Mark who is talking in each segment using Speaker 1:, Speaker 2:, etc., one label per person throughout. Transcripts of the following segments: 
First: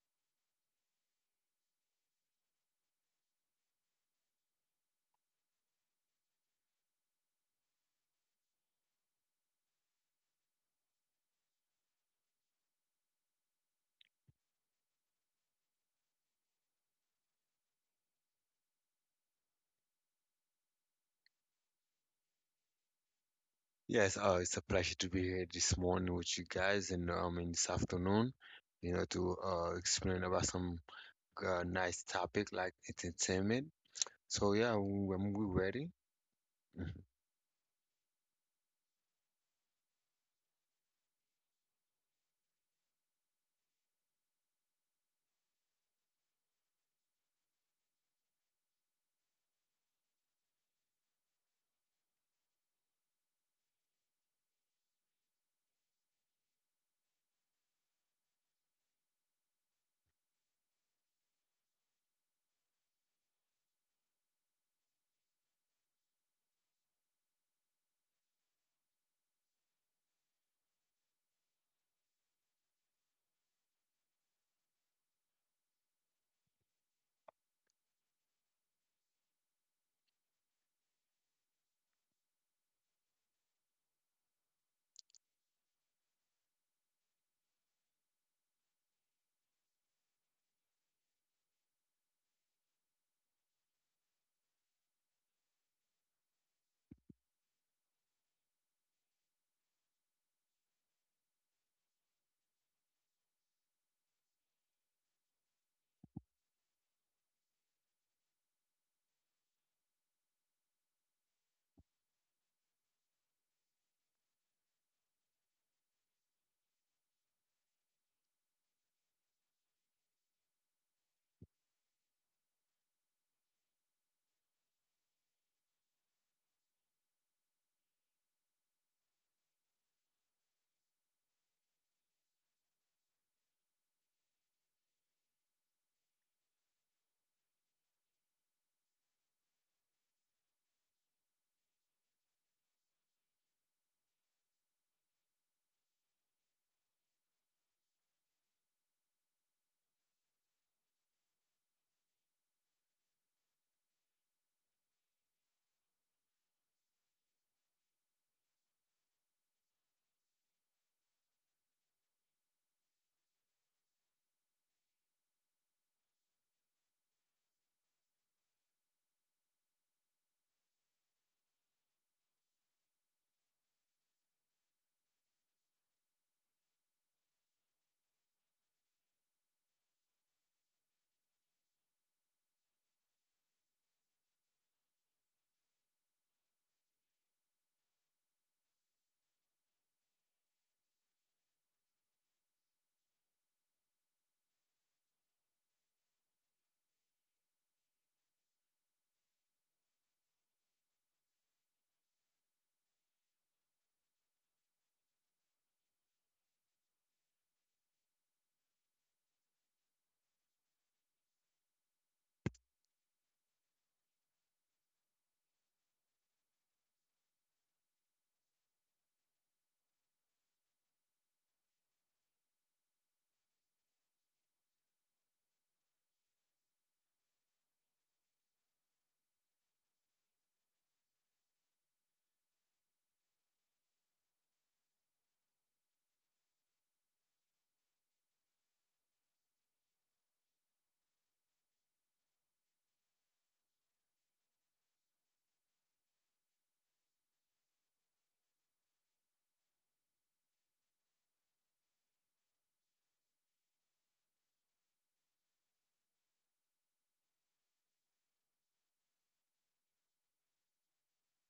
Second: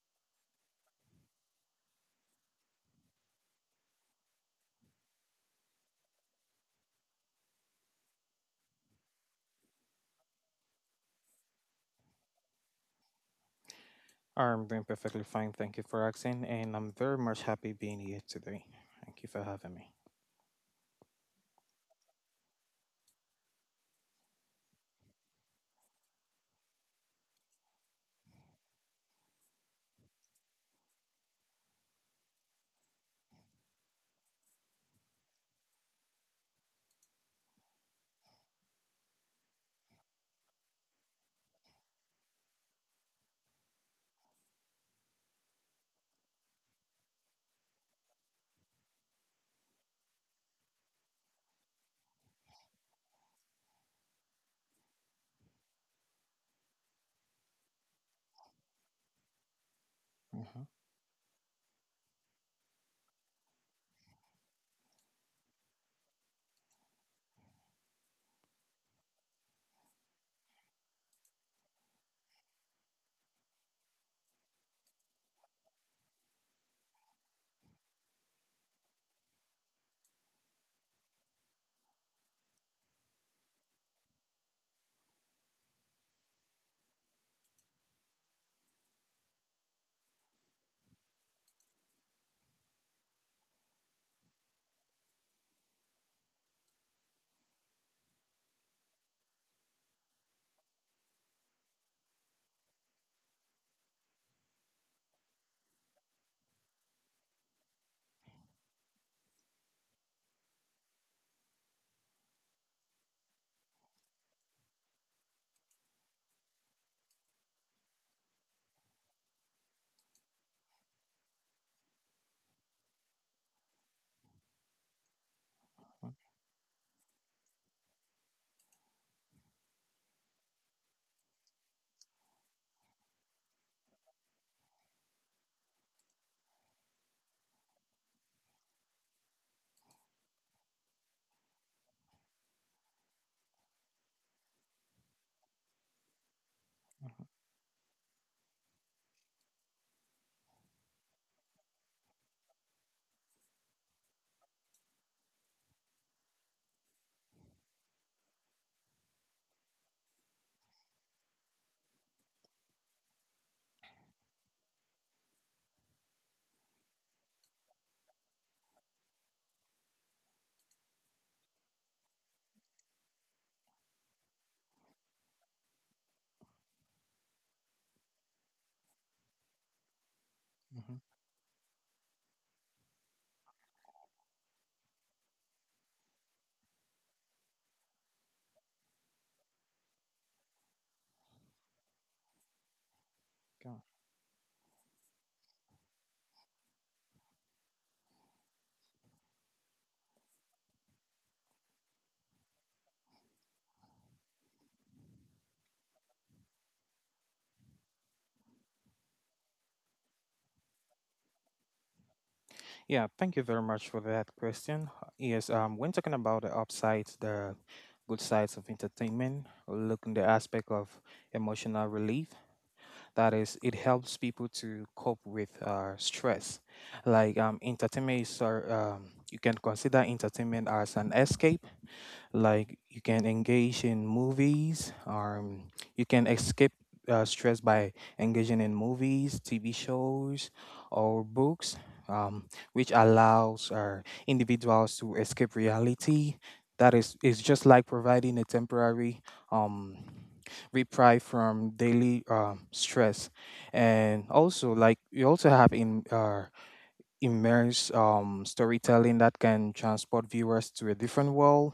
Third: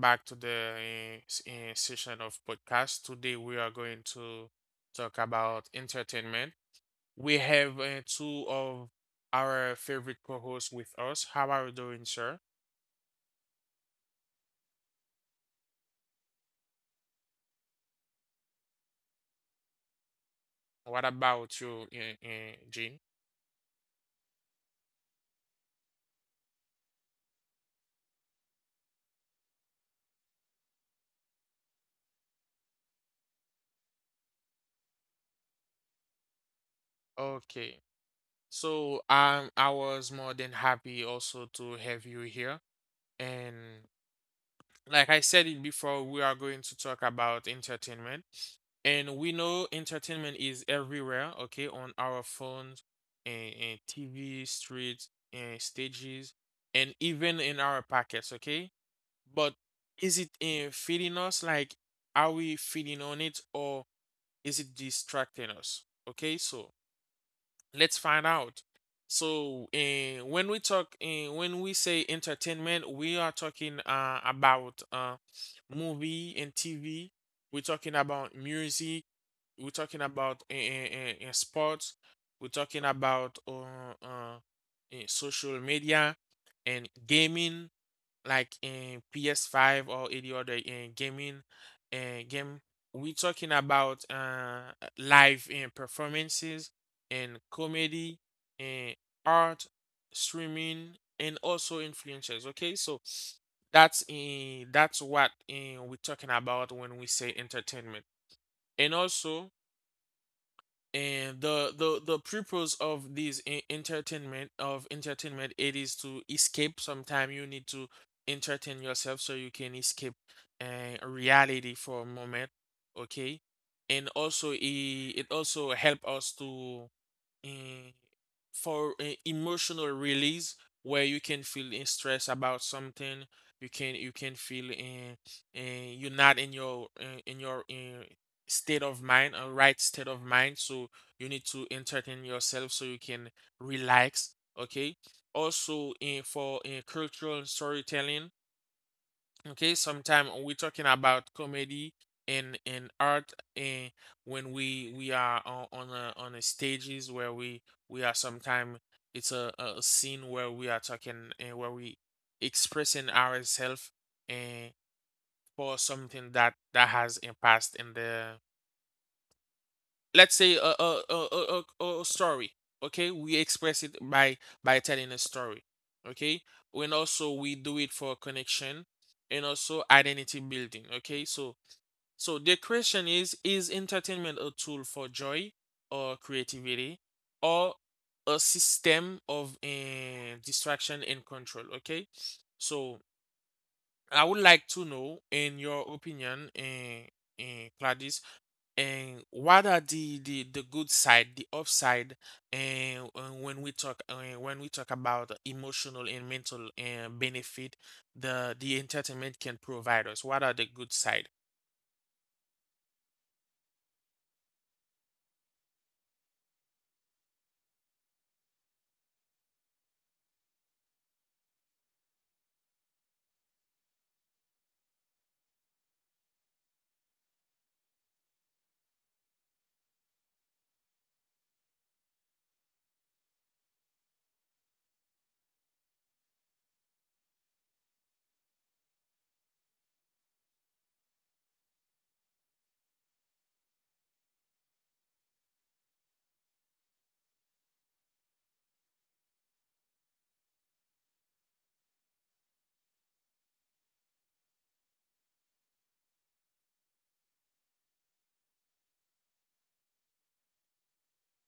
Speaker 1: back to the session of podcast. Today, we are going to talk about entertainment. We have 2 of our favorite co-hosts with us. How are you doing, sir?
Speaker 2: I'm doing perfectly fine. Thank you for asking, and I'm very much happy being here today. Thank you for having me.
Speaker 1: What about you, Jean?
Speaker 3: Yes, it's a pleasure to be here this morning with you guys, and in this afternoon, to explain about some nice topic like entertainment. So yeah, when we're ready. Mhm.
Speaker 1: Okay. So, I was more than happy also to have you here. And. Like I said it before, we are going to talk about entertainment. And we know entertainment is everywhere, okay, on our phones, and TV, streets, and stages, and even in our pockets, okay? But is it
Speaker 2: Mhm,
Speaker 1: feeding us? Like, are we feeding on it or is it distracting us? Okay, so let's find out. So, when we say entertainment, we are talking about movie and TV. We're talking about music. We're talking about sports. We're talking about social media and gaming like in PS5 or any other in gaming and game. We're talking about live in performances and comedy and art, streaming, and also influencers. Okay, so that's what we're talking about when we say entertainment, and also and the purpose of this entertainment, it is to escape. Sometimes you need to entertain yourself so you can escape reality for a moment, okay. And also it also help
Speaker 2: mhm,
Speaker 1: us to, uh, for emotional release, where you can feel in stress about something. You can feel in, you're not in your state of mind, a right state of mind. So you need to entertain yourself so you can relax. Okay. Also, in for in
Speaker 2: mhm,
Speaker 1: cultural storytelling. Okay. Sometimes we're talking about comedy and art, and when we are on on a stages where we are sometimes, it's a scene where we are talking and where we expressing ourselves and for something that that has impact in the, let's say a story, okay. We express it by telling a story, okay. And also we do it for connection and also identity building,
Speaker 2: mhm.
Speaker 1: okay. so so the question is entertainment a tool for joy or creativity, or a system of distraction and control, okay. So
Speaker 2: Go on.
Speaker 1: I would like to know in your opinion, and what are the the good side, the upside. And when we talk about emotional and mental benefit the entertainment can provide us, what are the good side?
Speaker 2: Yeah, thank you very much for that question. Yes, when talking about the upsides, the good sides of entertainment, looking the aspect of emotional relief, that is, it helps people to cope with stress. Like entertainment is, you can consider entertainment as an escape. Like you can engage in movies, you can escape stress by engaging in movies, TV shows, or books, um, which allows individuals to escape reality. That is just like providing a temporary um, reprieve from daily stress, and also like you also have in immerse storytelling that can transport viewers to a different world.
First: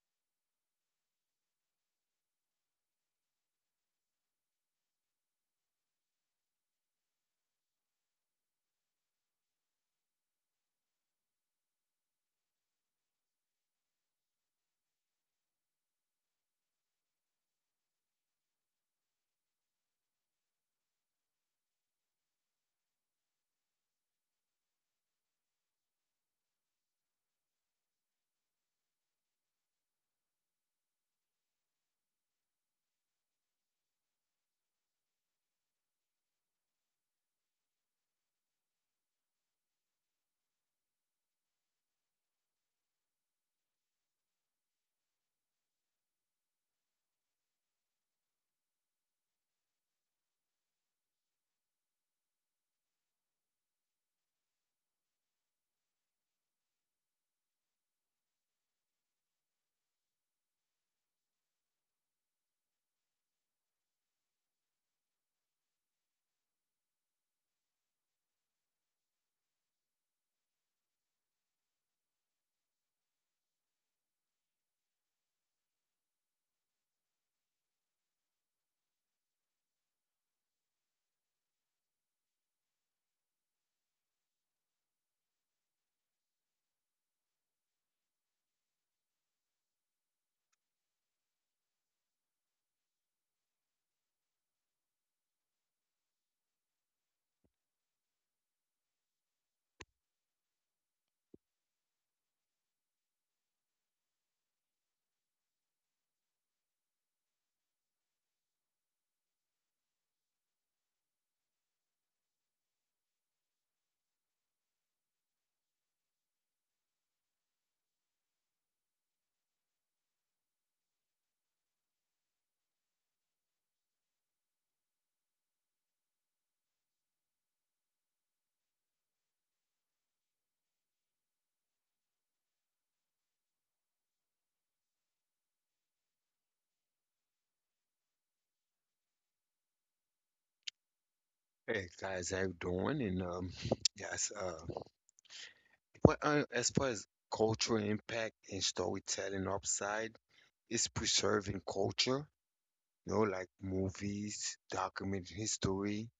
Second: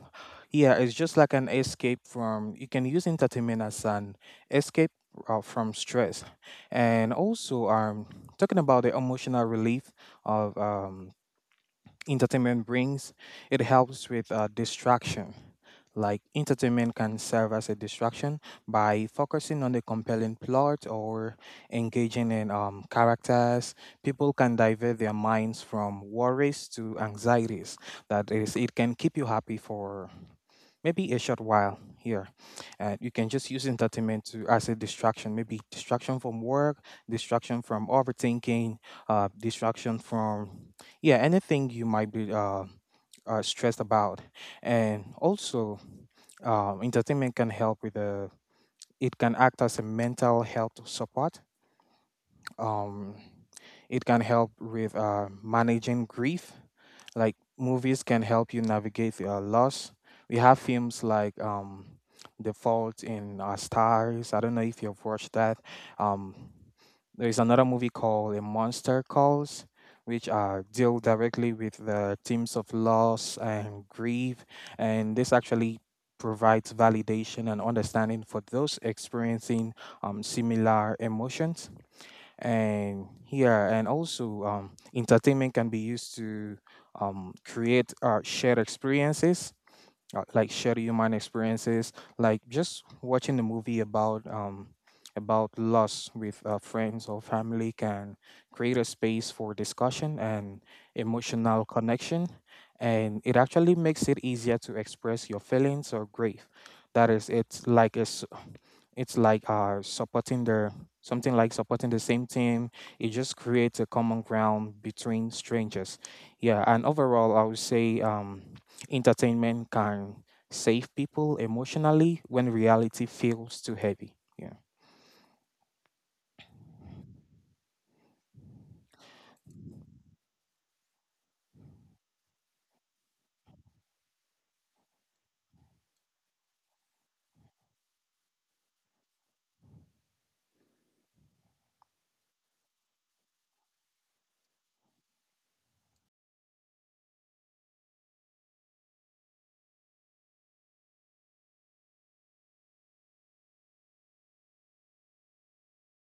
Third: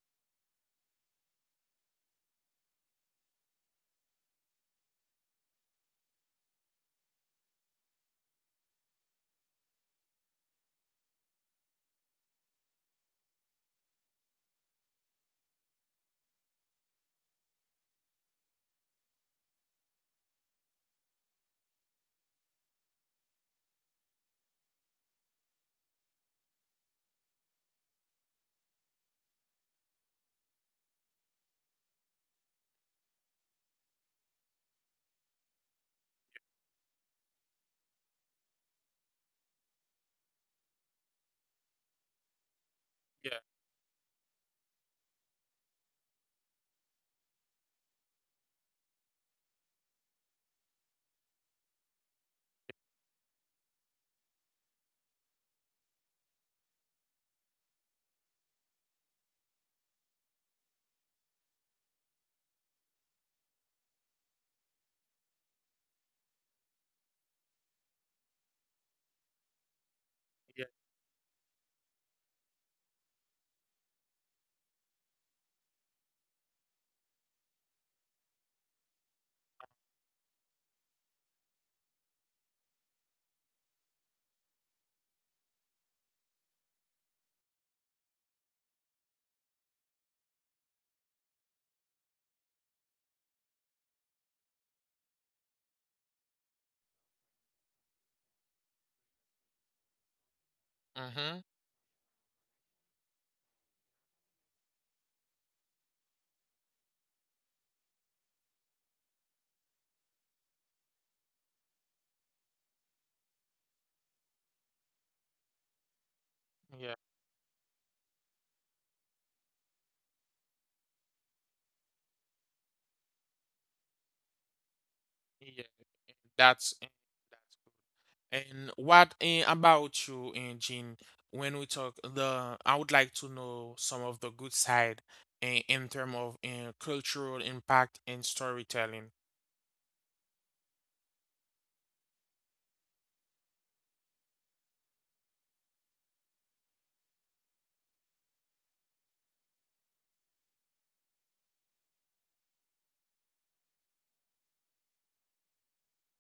Speaker 2: Yeah, it's just like an escape from, you can use entertainment as an escape from stress. And also, talking about the emotional relief of entertainment brings, it helps with distraction. Like entertainment can serve as a distraction by focusing on the compelling plot or engaging in characters. People can divert their minds from worries to anxieties. That is, it can keep you happy for maybe a short while here. You can just use entertainment to as a distraction, maybe distraction from work, distraction from overthinking, distraction from yeah anything you might be
Speaker 1: Yeah.
Speaker 2: stressed about, and also entertainment can help with the it can act as a mental health support. Um, it can help with managing grief like movies can help you navigate loss. We have films like The Fault in Our Stars. I don't know if you've watched that. Um, there's another movie called A Monster Calls, which
Speaker 1: Yeah.
Speaker 2: deal directly with the themes of loss and grief, and this actually provides validation and understanding for those experiencing similar emotions, and yeah, and also entertainment can be used to create shared experiences, like share your mind experiences, like just watching the movie about loss with friends or family can create a space for discussion and
Speaker 1: Mm-hmm.
Speaker 2: emotional connection, and it actually makes it easier to express your feelings or grief. That is, it's like supporting the something like supporting the same team. It just creates a common ground between strangers. Yeah, and
Speaker 1: Yeah.
Speaker 2: overall, I would say entertainment can save people emotionally when reality feels too heavy. Yeah.
Speaker 1: Yeah, that's uh, that's good. And what about you and Jean? When we talk, the, I would like to know some of the good side in terms of cultural impact and storytelling.
Speaker 3: Hey guys, how you doing? And yes, as far as cultural impact and storytelling upside, it's preserving culture. You know, like movies, documenting history,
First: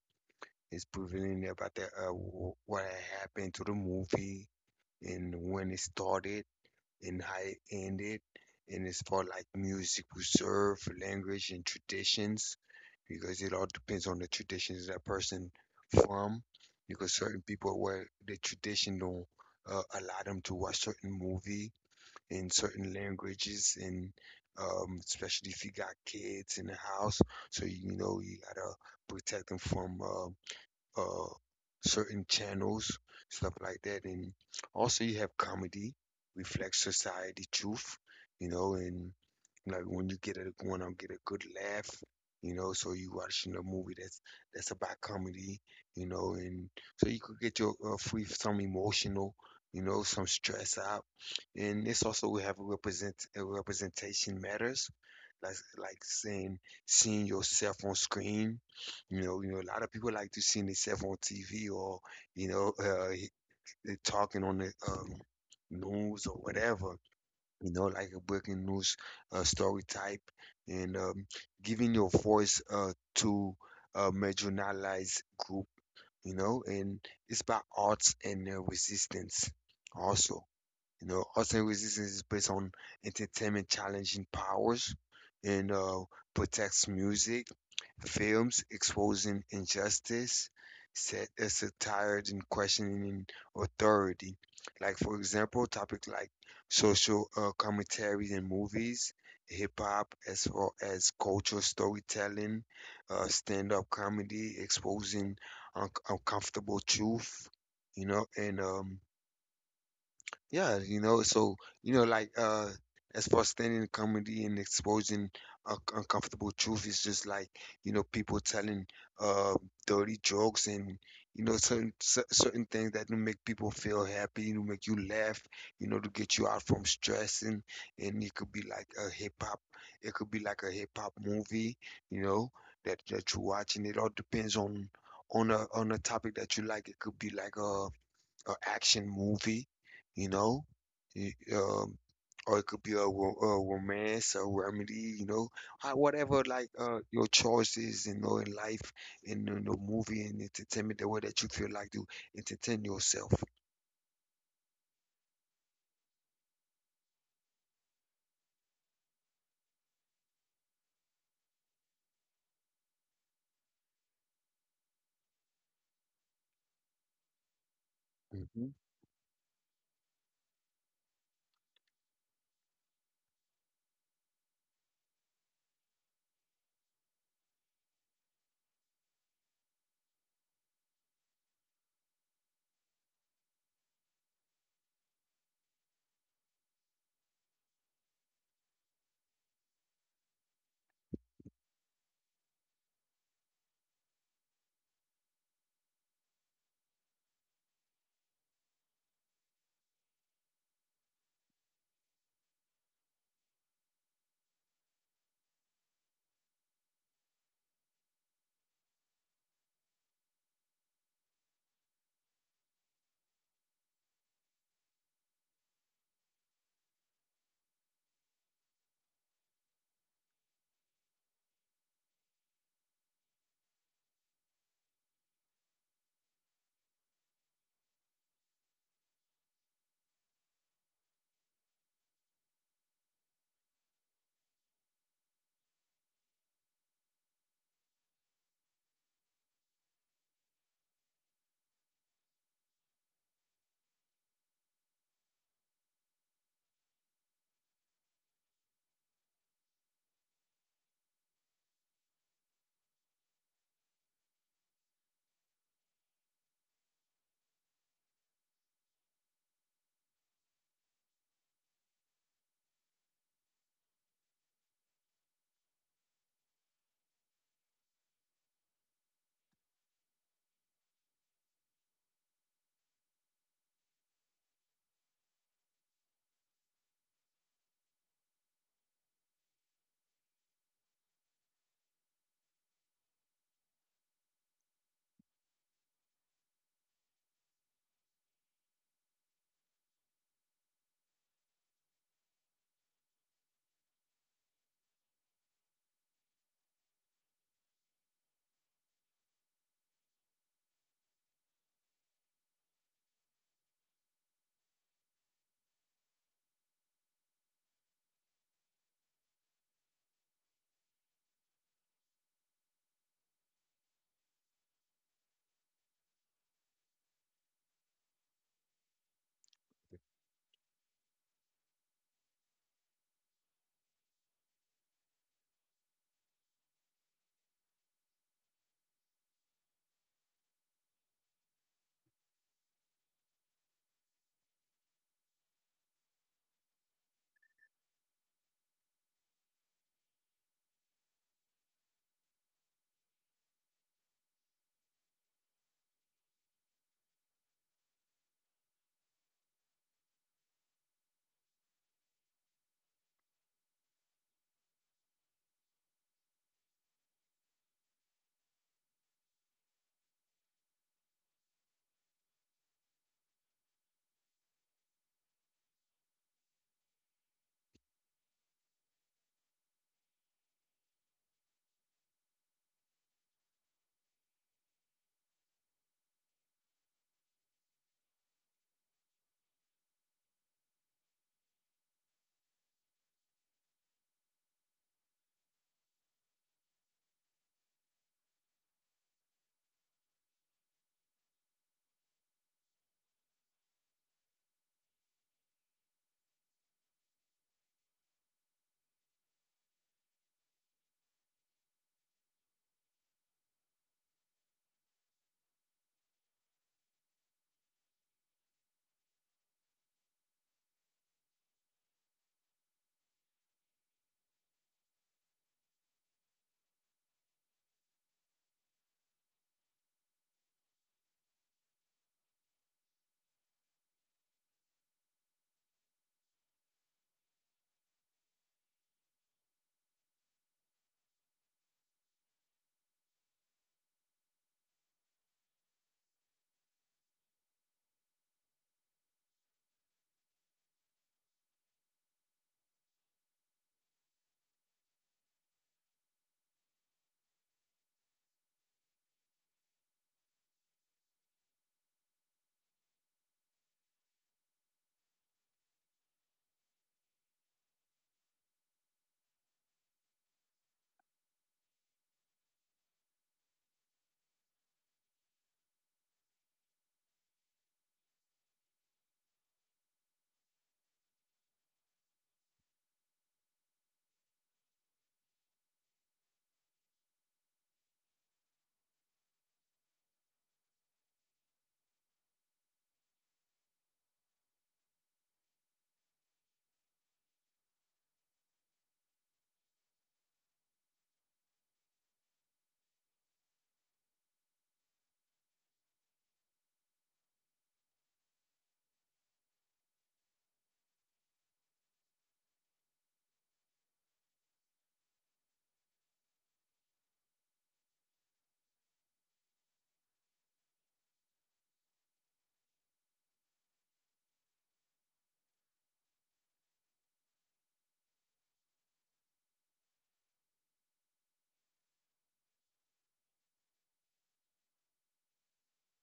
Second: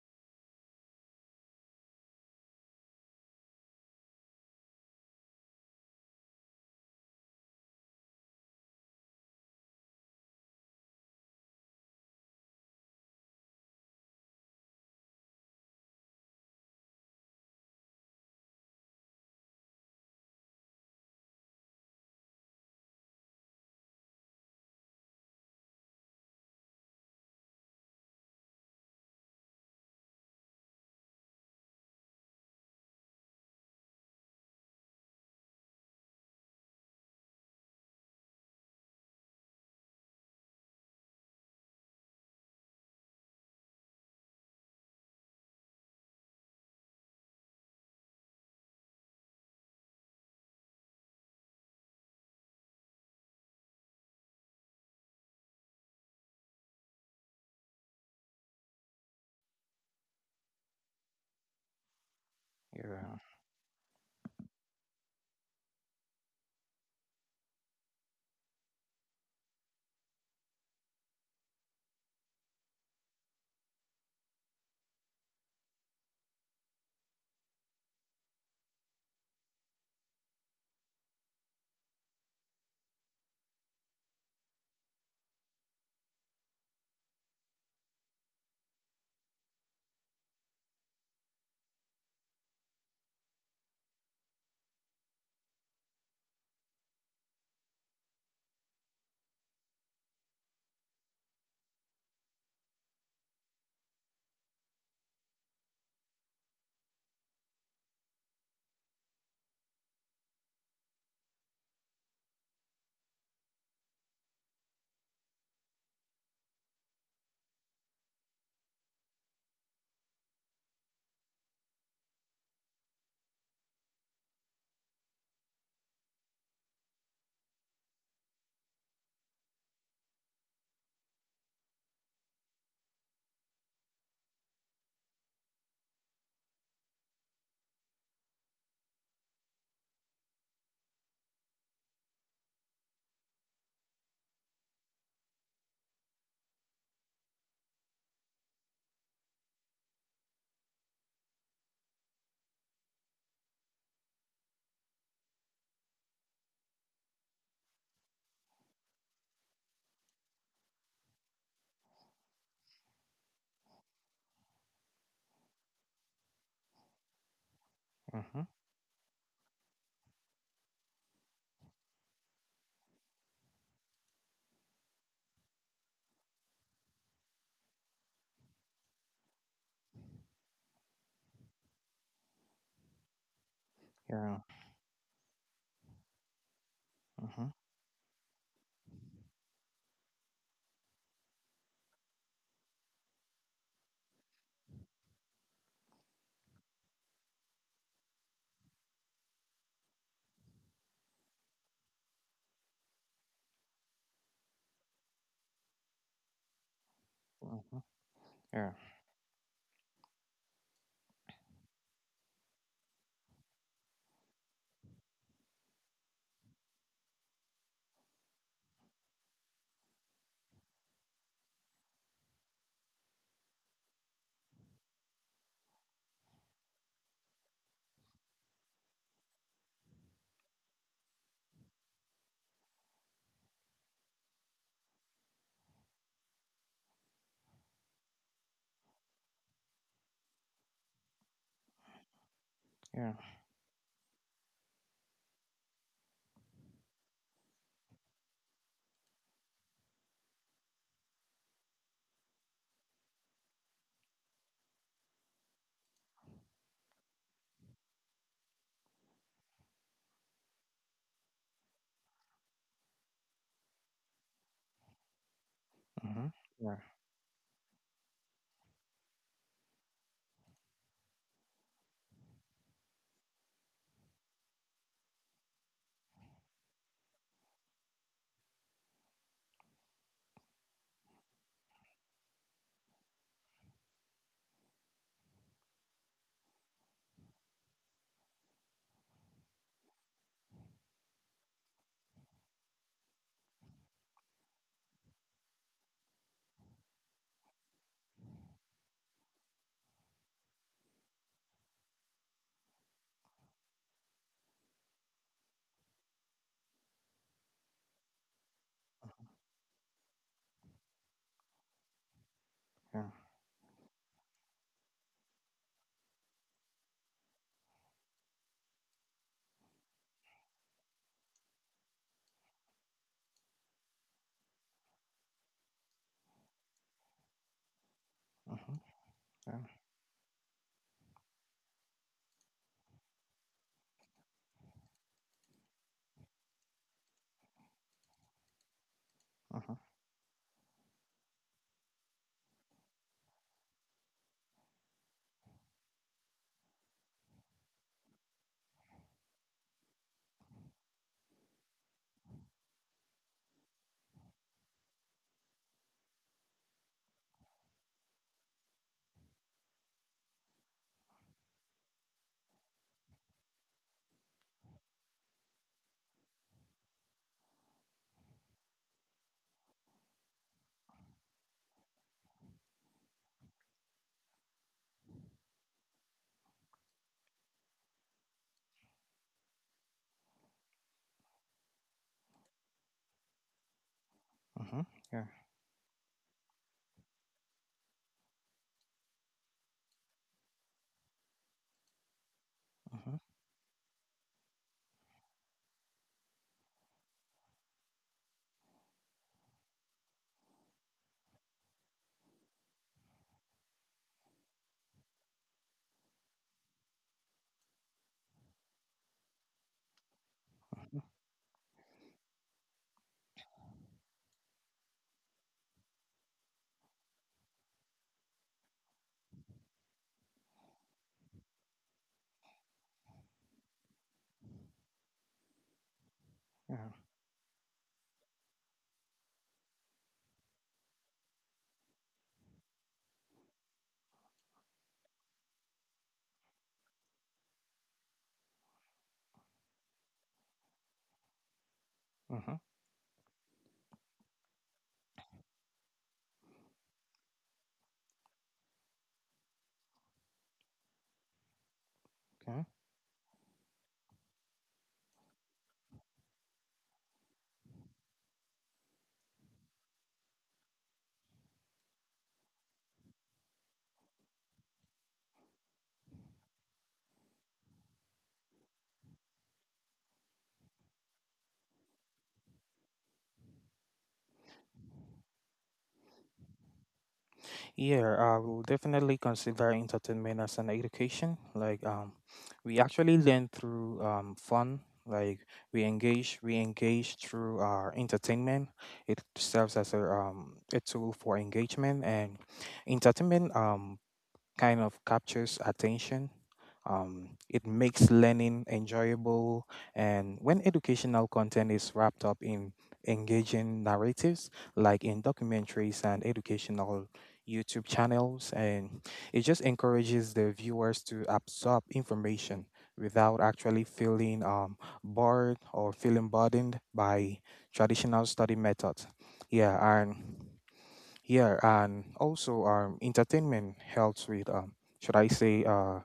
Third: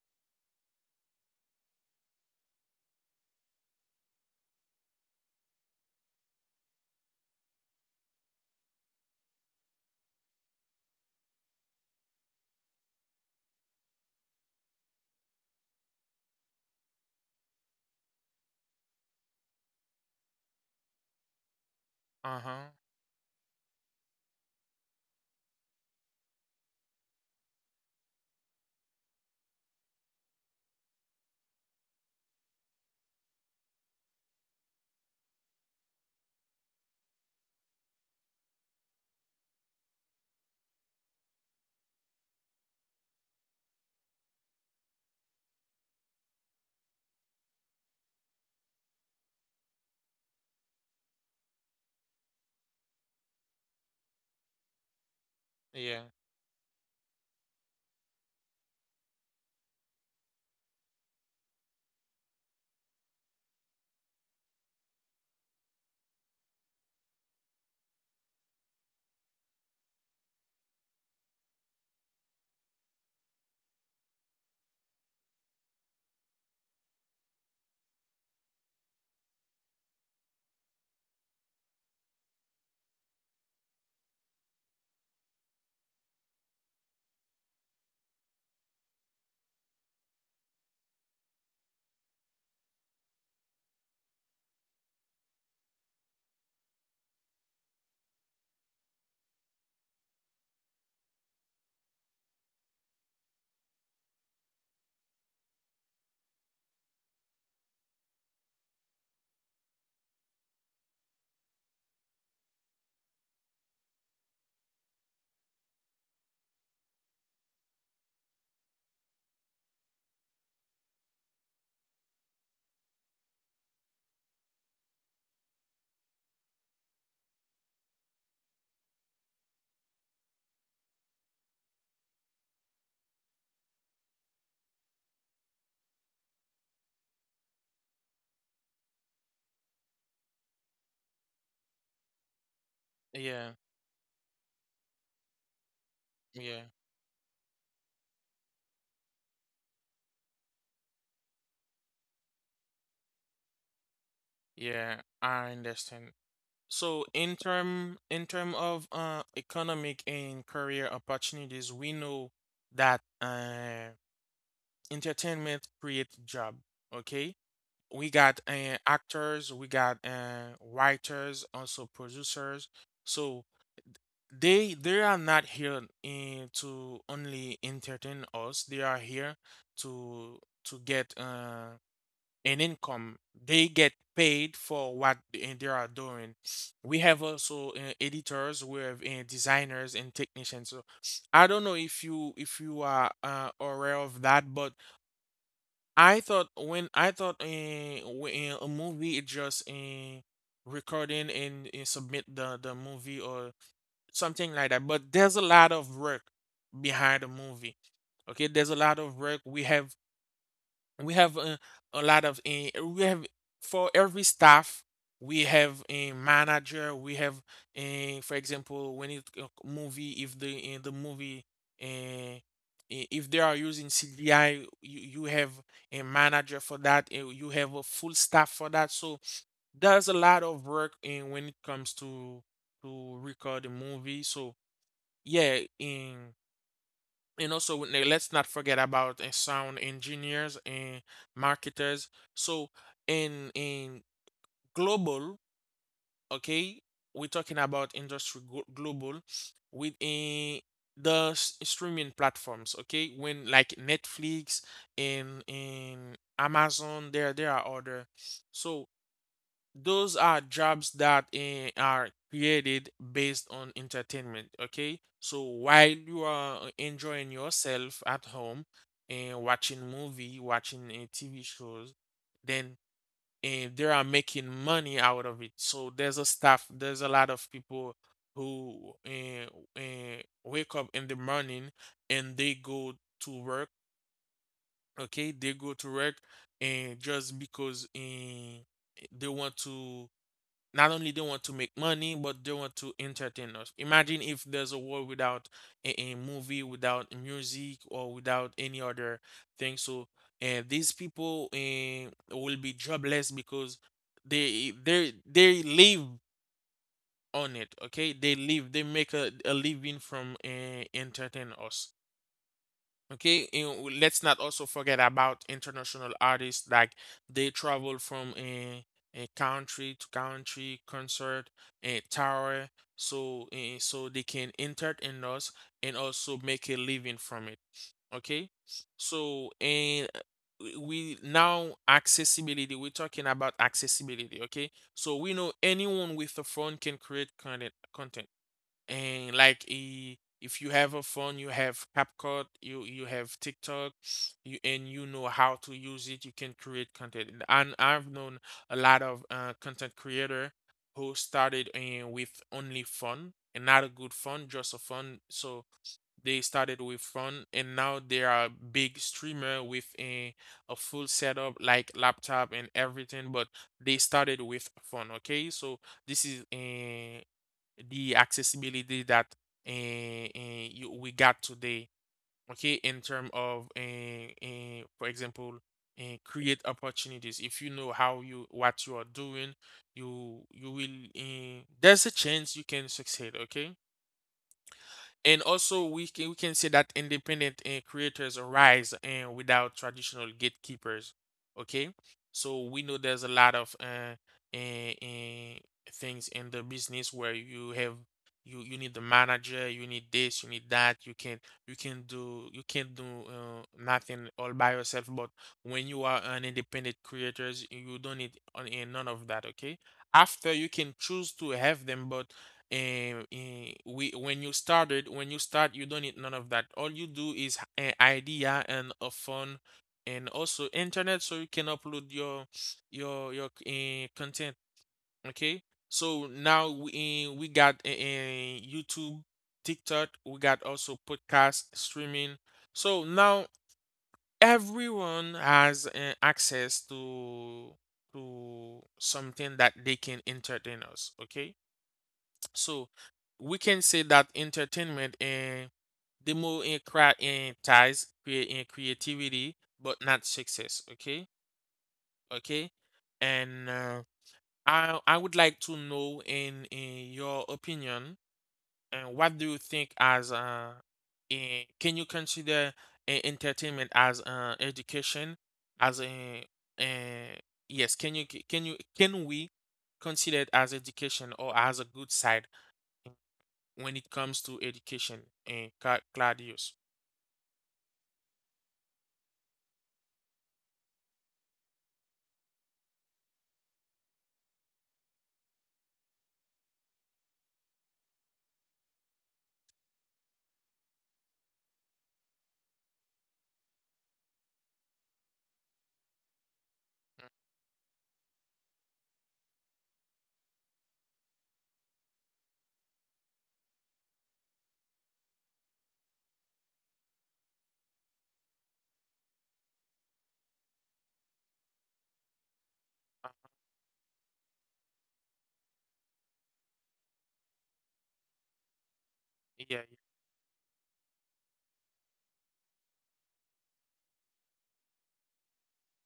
Speaker 3: it's preventing about the what had happened to the movie and when it started and how it ended. And as far like music preserve language and traditions, because it all depends on the traditions that person from. Because certain people where the tradition don't allow them to watch certain movie in
Speaker 1: Uh-huh.
Speaker 3: certain languages, and especially if you got kids in the house, so you know you gotta protect them from uh, certain channels, stuff like that. And also you have comedy, reflects society truth, you know, and like when I get a good laugh, you know, so you watching a movie that's about comedy, you know, and so you could get your free some emotional, you know, some stress out, and it's also we have a representation matters, like
Speaker 1: Yeah.
Speaker 3: saying seeing yourself on screen, you know, a lot of people like to see themselves on TV or, you know,
Speaker 2: Yeah.
Speaker 3: they talking on the news or whatever, you know, like a breaking news story type, and giving your voice to a marginalized group, you know, and it's about arts and resistance also. You know, Austin Resistance is based on entertainment challenging powers and protects music, films exposing injustice, set satire and questioning authority. Like for example, topic like social commentary in movies, hip hop, as well as cultural storytelling, stand up comedy exposing uncomfortable truth. You know, and yeah, you know, so you know, like as far as standing in comedy and exposing un uncomfortable truth, it's just like, you know, people telling uh dirty jokes, and you know certain things that will make people feel happy, you know, make you laugh, you know, to get you out from stress. And it could be like a hip hop, it could be like a hip hop movie, you know, that you're watching. It all depends on on a topic that you like. It could be like a action movie, you know, Y- um, or it could be a,
Speaker 1: Yeah,
Speaker 3: a romance, a remedy, you know, whatever
Speaker 1: yeah,
Speaker 3: like your choice is, you know, in life, in the movie and entertainment, the way that you feel like to entertain yourself.
Speaker 1: yeah, I understand. So in term, in term of economic and career opportunities, we know that entertainment creates job, okay? We got
Speaker 2: Mm-hmm.
Speaker 3: Hmm.
Speaker 1: actors, we got writers, also producers. So they are not here in to only entertain us. They are here to to get an income. They get
Speaker 2: Yeah.
Speaker 1: paid for what they are doing. We have
Speaker 2: Mm-hmm.
Speaker 1: also editors, we have designers and technicians. So I don't know if you, if you are aware of that, but I thought when a movie is just recording and submit the movie or something like that. But there's a lot of work behind a
Speaker 2: Mm-hmm.
Speaker 1: movie. Okay,
Speaker 2: Yeah.
Speaker 1: there's a lot of work. We have a lot of we have for every staff we have a manager. We have for example, when it movie if the the movie, uh, if they are using CGI, you have a manager for that. You have a full staff for that. So there's a lot of work in when it comes to record a movie. So yeah, in, and also, let's not forget about sound engineers and marketers. So,
Speaker 2: Yeah.
Speaker 1: in global, okay, we're talking about industry, global, with the streaming platforms. Okay, when like Netflix and in Amazon, there are other. So those are jobs that are created based on entertainment, okay. So while you
Speaker 2: Mm-hmm.
Speaker 1: are
Speaker 2: Yeah.
Speaker 1: enjoying yourself at home and watching movie, watching tv shows, then and they are making money out of it. So there's a staff, there's a lot of people who, wake up in the morning and they go to work, okay. They go to work and just because they want to, not only they want to make money, but they want to entertain us. Imagine if there's a world without a movie, without music, or without any other thing. So and these people, will be jobless because they they live on it, okay. They live, they make a living from entertain us.
Speaker 2: Yeah.
Speaker 1: Okay, and let's not also forget about international artists. Like they travel from a country to country, concert, a tour, so so they can entertain us and also make a living from it. Okay,
Speaker 2: Mm-hmm.
Speaker 1: so
Speaker 2: Yeah.
Speaker 1: and we now accessibility. We're talking about accessibility. Okay, so we know anyone with a phone can create content. Content, and like
Speaker 2: Mm-hmm.
Speaker 1: if you have a phone, you have CapCut, you have TikTok, you and you know how to use it, you can create content. I've known a lot of content creator who started in with only phone, and not a good phone, just a phone. So they started with phone, and now they are big streamer with a full setup like laptop and everything, but they started with phone. Okay, so this is the accessibility that you, we got today, okay, in terms of, for example, create opportunities. If you know how, you what you are doing, you will. There's a chance you can succeed. Okay.
Speaker 2: Mm-hmm. Yeah.
Speaker 1: And also, we can say that independent creators arise and without traditional gatekeepers. Okay, so we know
Speaker 2: Mm-hmm.
Speaker 1: there's a lot of uh, uh, things in the business where you have, you need the manager, you need this, you need that. You can, you can do you can't do nothing all by yourself. But when you are an independent creators, you don't need on, none of that. Okay, after you can choose to have them, but, and we when you started, when you start, you don't need none of that. All you do is an idea and a phone and also internet, so you can upload your content, okay. So now
Speaker 2: Mm-hmm. Yeah.
Speaker 1: we got youtube, tiktok, we got also podcast streaming. So now everyone has access to something that they can entertain us, okay.
Speaker 2: Mm-hmm.
Speaker 1: So we can say that entertainment and democratize create in creativity, but not success. Okay,
Speaker 2: Okay.
Speaker 1: okay. And I would like to know in your opinion, and what do you think as can you consider entertainment as education as a uh, yes? Can you, can you, can we consider it as education or as a good side when it comes to education, and Claudius?
Speaker 2: Yeah, I will definitely consider entertainment as an education. Like, we actually learn through fun. Like, we engage through our entertainment. It serves as a tool for engagement and entertainment. Kind of captures attention. It makes learning enjoyable, and when educational content is wrapped up in engaging narratives, like in documentaries and educational YouTube channels, and it just encourages the viewers to absorb information
Speaker 1: Uh,
Speaker 2: without actually feeling bored or feeling burdened by traditional study methods.
Speaker 1: yeah.
Speaker 2: Yeah,
Speaker 1: Yeah,
Speaker 2: and yeah, and also entertainment helps with should I say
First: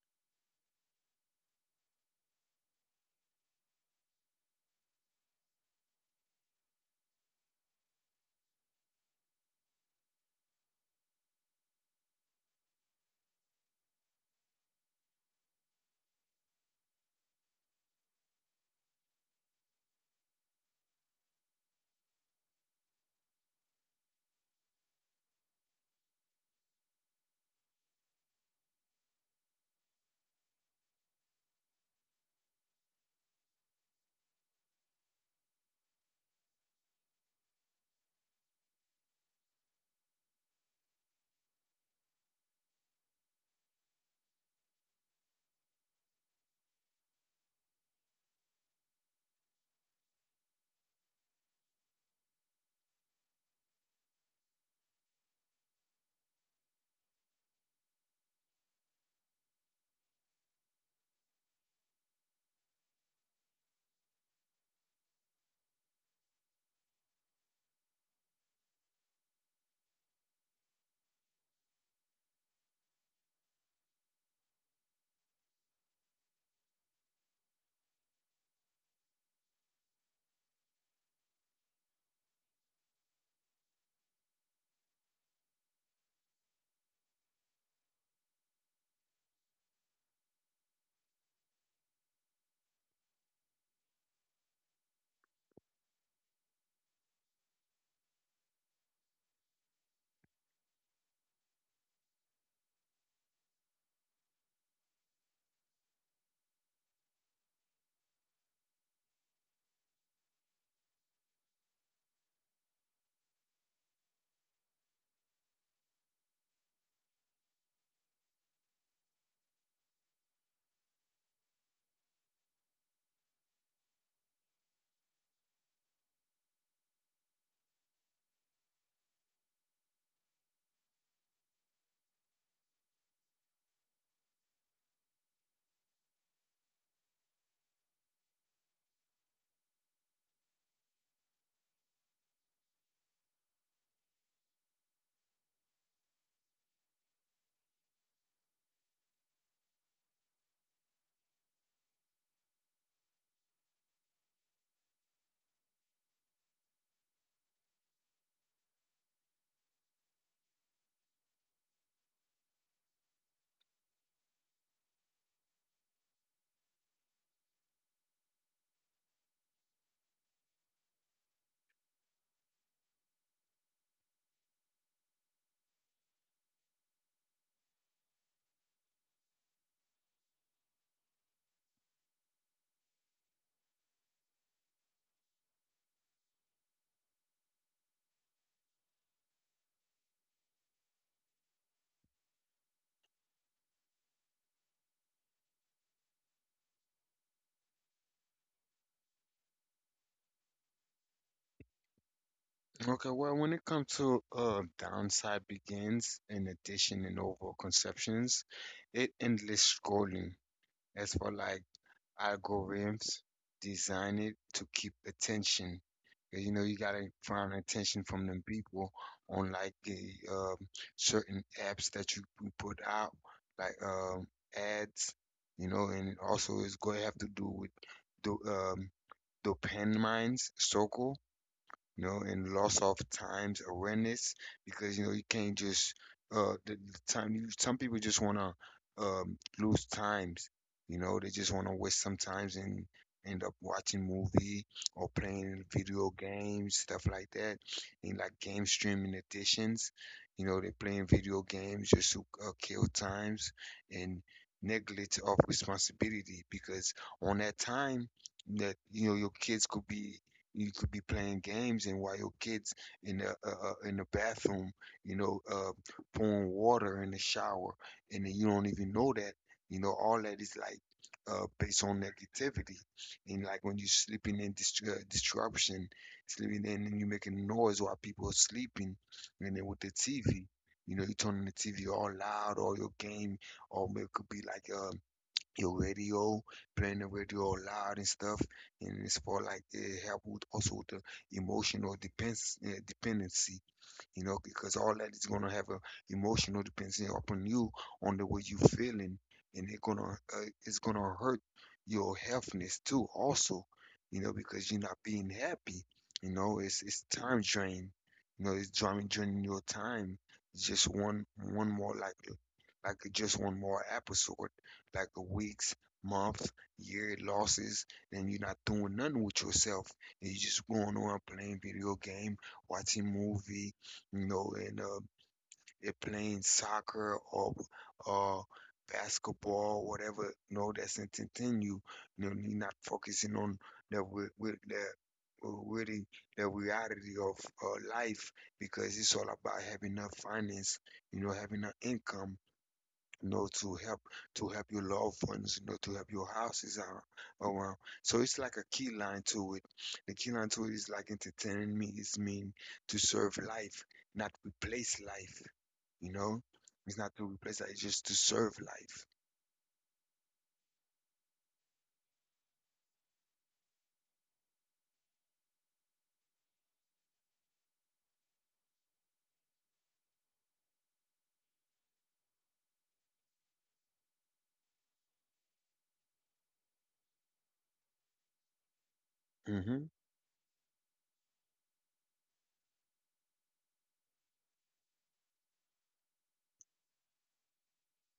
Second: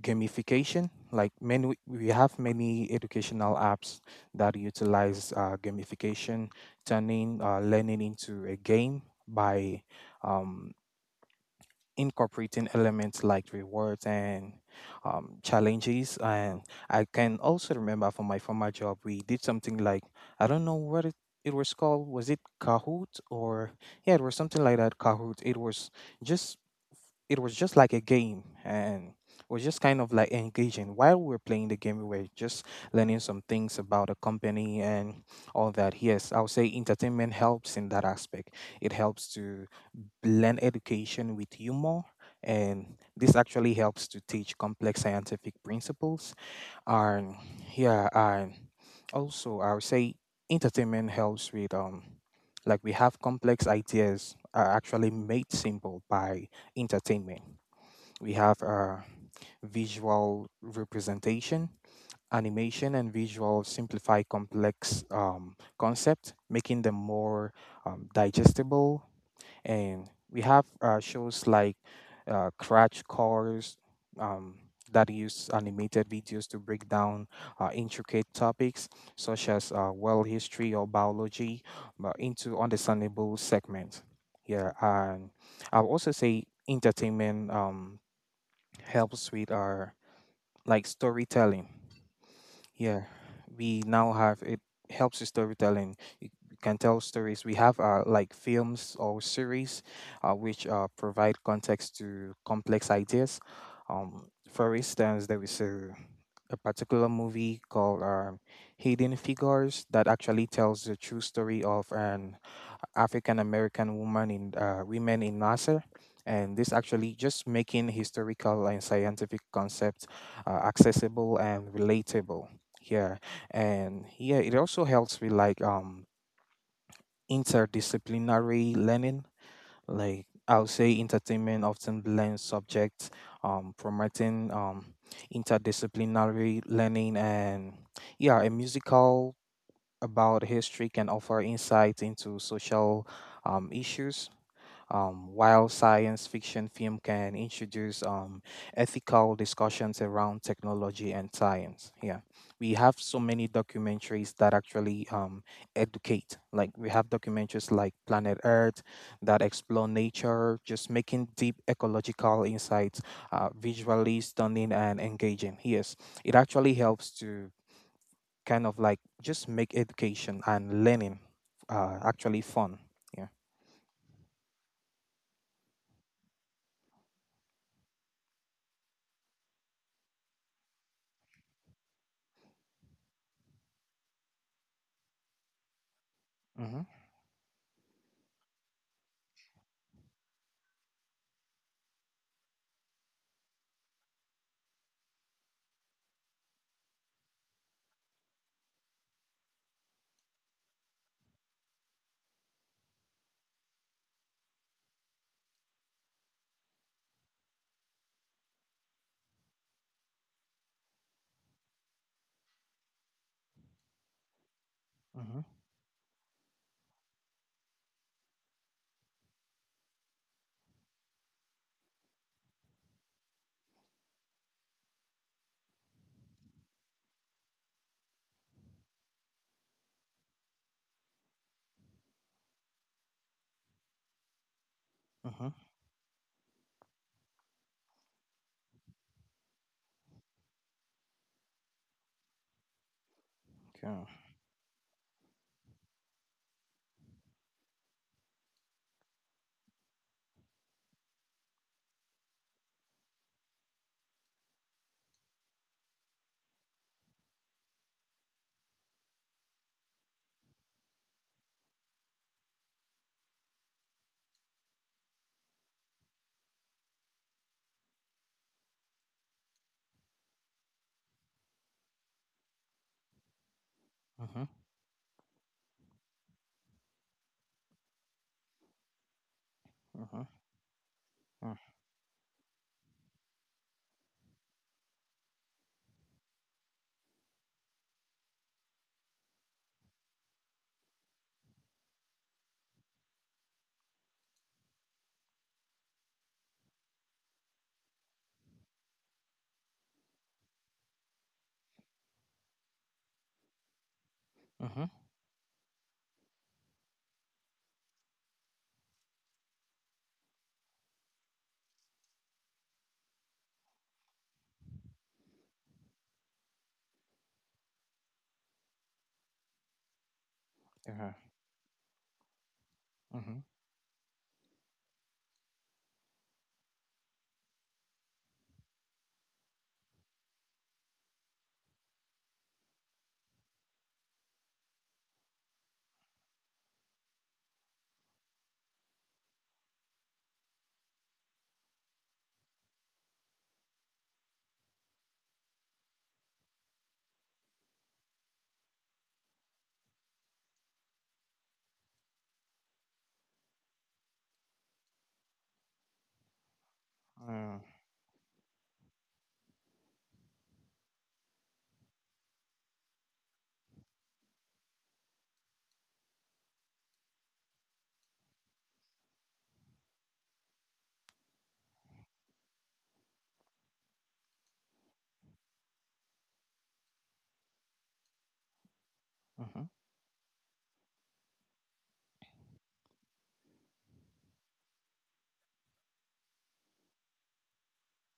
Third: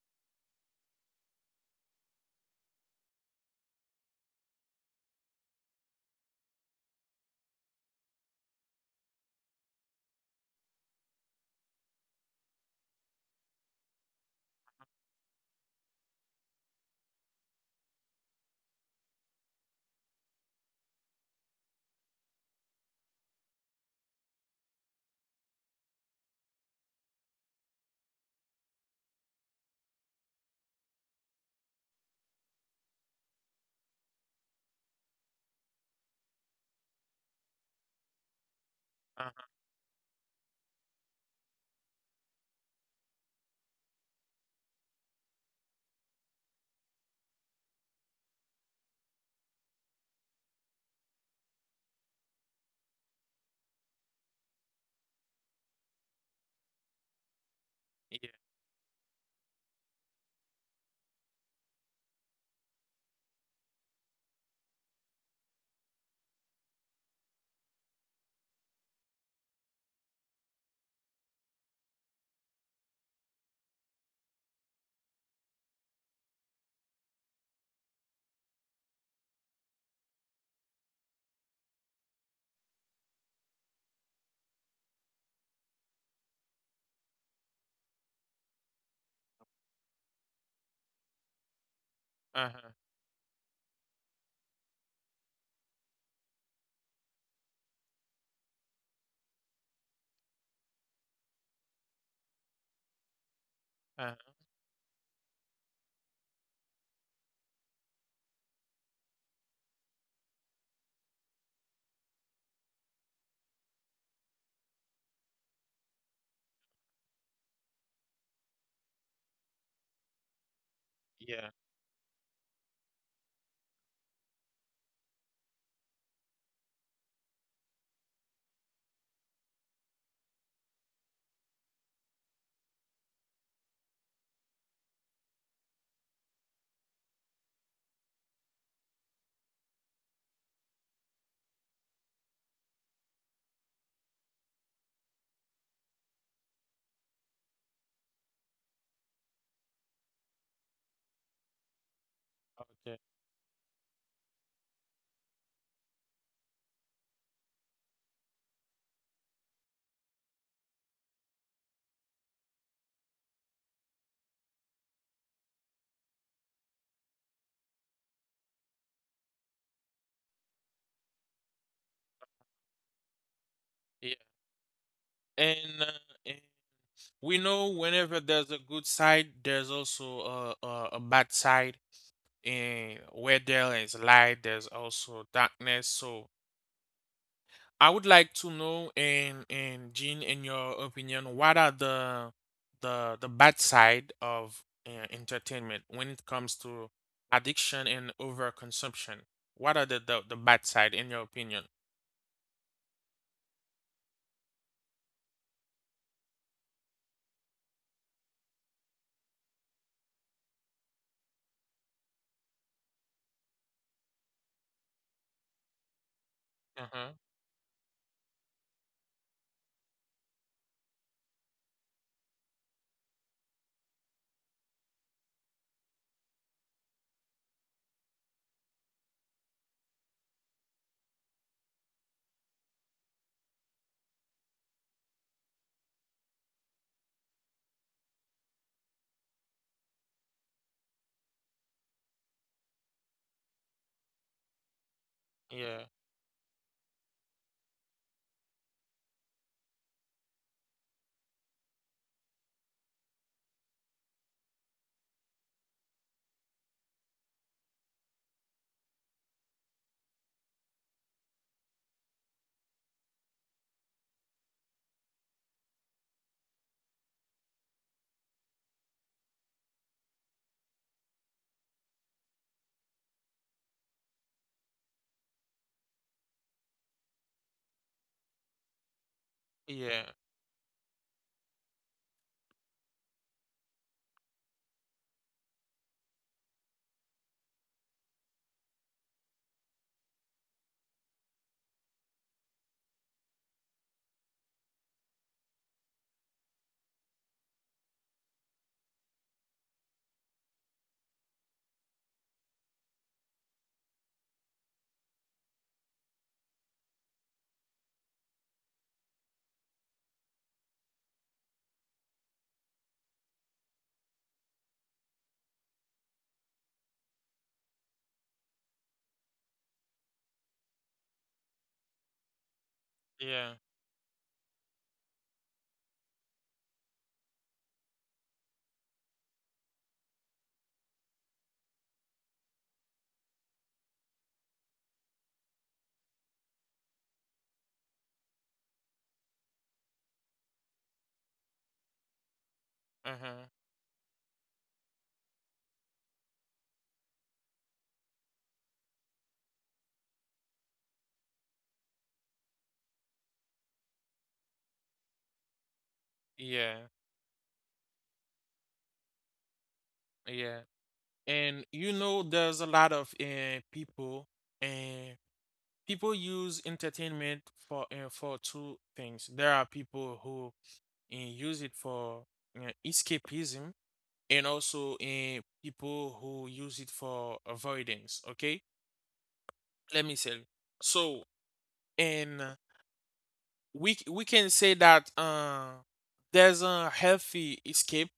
Speaker 2: gamification? Like many, we have many educational apps that utilize gamification, turning learning into a game by um, incorporating elements like rewards and challenges. And I can also remember from my former job, we did something like I don't know what it was called. Was it Kahoot or yeah, it was something like that. Kahoot. Just it was just like a game, and it was just kind of like engaging. While we were playing the game, we were just learning some things about the company and all that. Yes, I would say entertainment helps in that aspect. It helps
Speaker 1: uh-huh.
Speaker 2: to blend education with humor, and this actually helps to teach complex scientific principles. And yeah, and also I would say entertainment helps with like we have complex ideas are actually made simple by entertainment. We
Speaker 1: Yeah,
Speaker 2: have visual representation, animation, and visual simplify complex concepts, making them more digestible, and we have shows like Crash Course, um, that use animated videos to break down intricate topics such as world history or biology but into understandable segments. Yeah, and I'll also say entertainment helps with our like storytelling.
Speaker 1: uh-huh.
Speaker 2: Yeah, we now have it helps with storytelling. You can tell stories. We have like films or series, which provide context to complex ideas.
Speaker 1: Uh-huh.
Speaker 2: For instance, there is a particular movie called Hidden Figures that actually tells the true story of an African American woman in women in NASA, and this actually just making historical and scientific concepts accessible
Speaker 1: Yeah.
Speaker 2: and relatable. Yeah, and yeah, it also helps with like interdisciplinary learning. Like I'll say, entertainment often blends subjects, promoting interdisciplinary learning, and yeah, a musical about history can offer insight into social issues, while science fiction film can introduce ethical discussions around technology and science. Yeah, we have
Speaker 1: Okay.
Speaker 2: so many documentaries that actually educate. Like we have documentaries like Planet Earth that explore nature, just making deep ecological insights visually stunning and engaging. Yes, it actually helps to kind of like just make education and learning actually fun. Yeah.
Speaker 1: Yeah. And, uh, and we know whenever there's a good side, there's also a bad side. And where there is light, there's also darkness. So
Speaker 2: Mhm.
Speaker 1: I would like to know, and Jean, in your opinion, what are the the bad side of entertainment when it comes to addiction and overconsumption? What are the the bad side in your opinion?
Speaker 3: Okay, well, when it comes to downside begins in addition and overall conceptions, it endless scrolling as for like algorithms designed to keep
Speaker 2: Mhm.
Speaker 3: attention. You know, you
Speaker 1: Uh
Speaker 3: gotta
Speaker 1: huh.
Speaker 3: find attention from them people on like the certain apps that you put out, like ads. You know, and also it's going to have to do with the dopamine circle, you know, and loss of times awareness because you know you
Speaker 2: Mhm.
Speaker 3: can't just the time you some people just wanna lose times, you know, they just wanna waste some times and end up
Speaker 2: Yeah.
Speaker 3: watching movie or playing
Speaker 1: Yeah.
Speaker 3: video games, stuff like that. And like game streaming editions, you know, they're playing video games just to kill times and neglect of responsibility because on that time that you know your kids could be you could be playing games, and while your kids in the bathroom, you know, pouring water in the shower, and then you don't even know that. You know, all that is like based on negativity, and like when you're sleeping
Speaker 2: Mhm.
Speaker 3: in disruption, sleeping in, and you're making noise while people are sleeping, and then with the
Speaker 1: Yeah.
Speaker 2: Mhm.
Speaker 3: TV. You know, you turning the TV all loud, or your game, or it could be like your radio, playing the radio loud and stuff, and it's for like it help with also with the emotional depends dependency, you know, because all that is going to have a emotional dependency upon you on the way you feeling, and it's gonna hurt your healthness too, also, you know, because you're not being happy, you know, it's time drain, you know, it's draining your time. It's just one more like just one more episode, like a weeks, month, year losses, and you're not doing nothing with yourself, and you're just going
Speaker 2: Yeah.
Speaker 3: on playing video game watching
Speaker 2: Mhm.
Speaker 1: Yeah.
Speaker 3: movie, you know, and they're playing soccer or uh, basketball, whatever, you know, that's entertaining you. You know, you're not focusing on the with, with the with the reality of life, because it's all about having enough finance, you know, having an income,
Speaker 1: Uh
Speaker 3: you
Speaker 1: huh.
Speaker 3: know, to help your loved ones, you know, to help your houses around. So it's like a key line to it. The key line to it is like entertaining me is mean to serve life, not replace life. You know,
Speaker 1: Yeah.
Speaker 3: it's not to replace life, it's just to serve life.
Speaker 1: Yeah. And you know, there's a lot of people and people use entertainment for two things. There are people who and use it for escapism, and also in people who use it for avoidance, okay,
Speaker 3: Hmm.
Speaker 1: let me say. So and we can say that there's a healthy escape.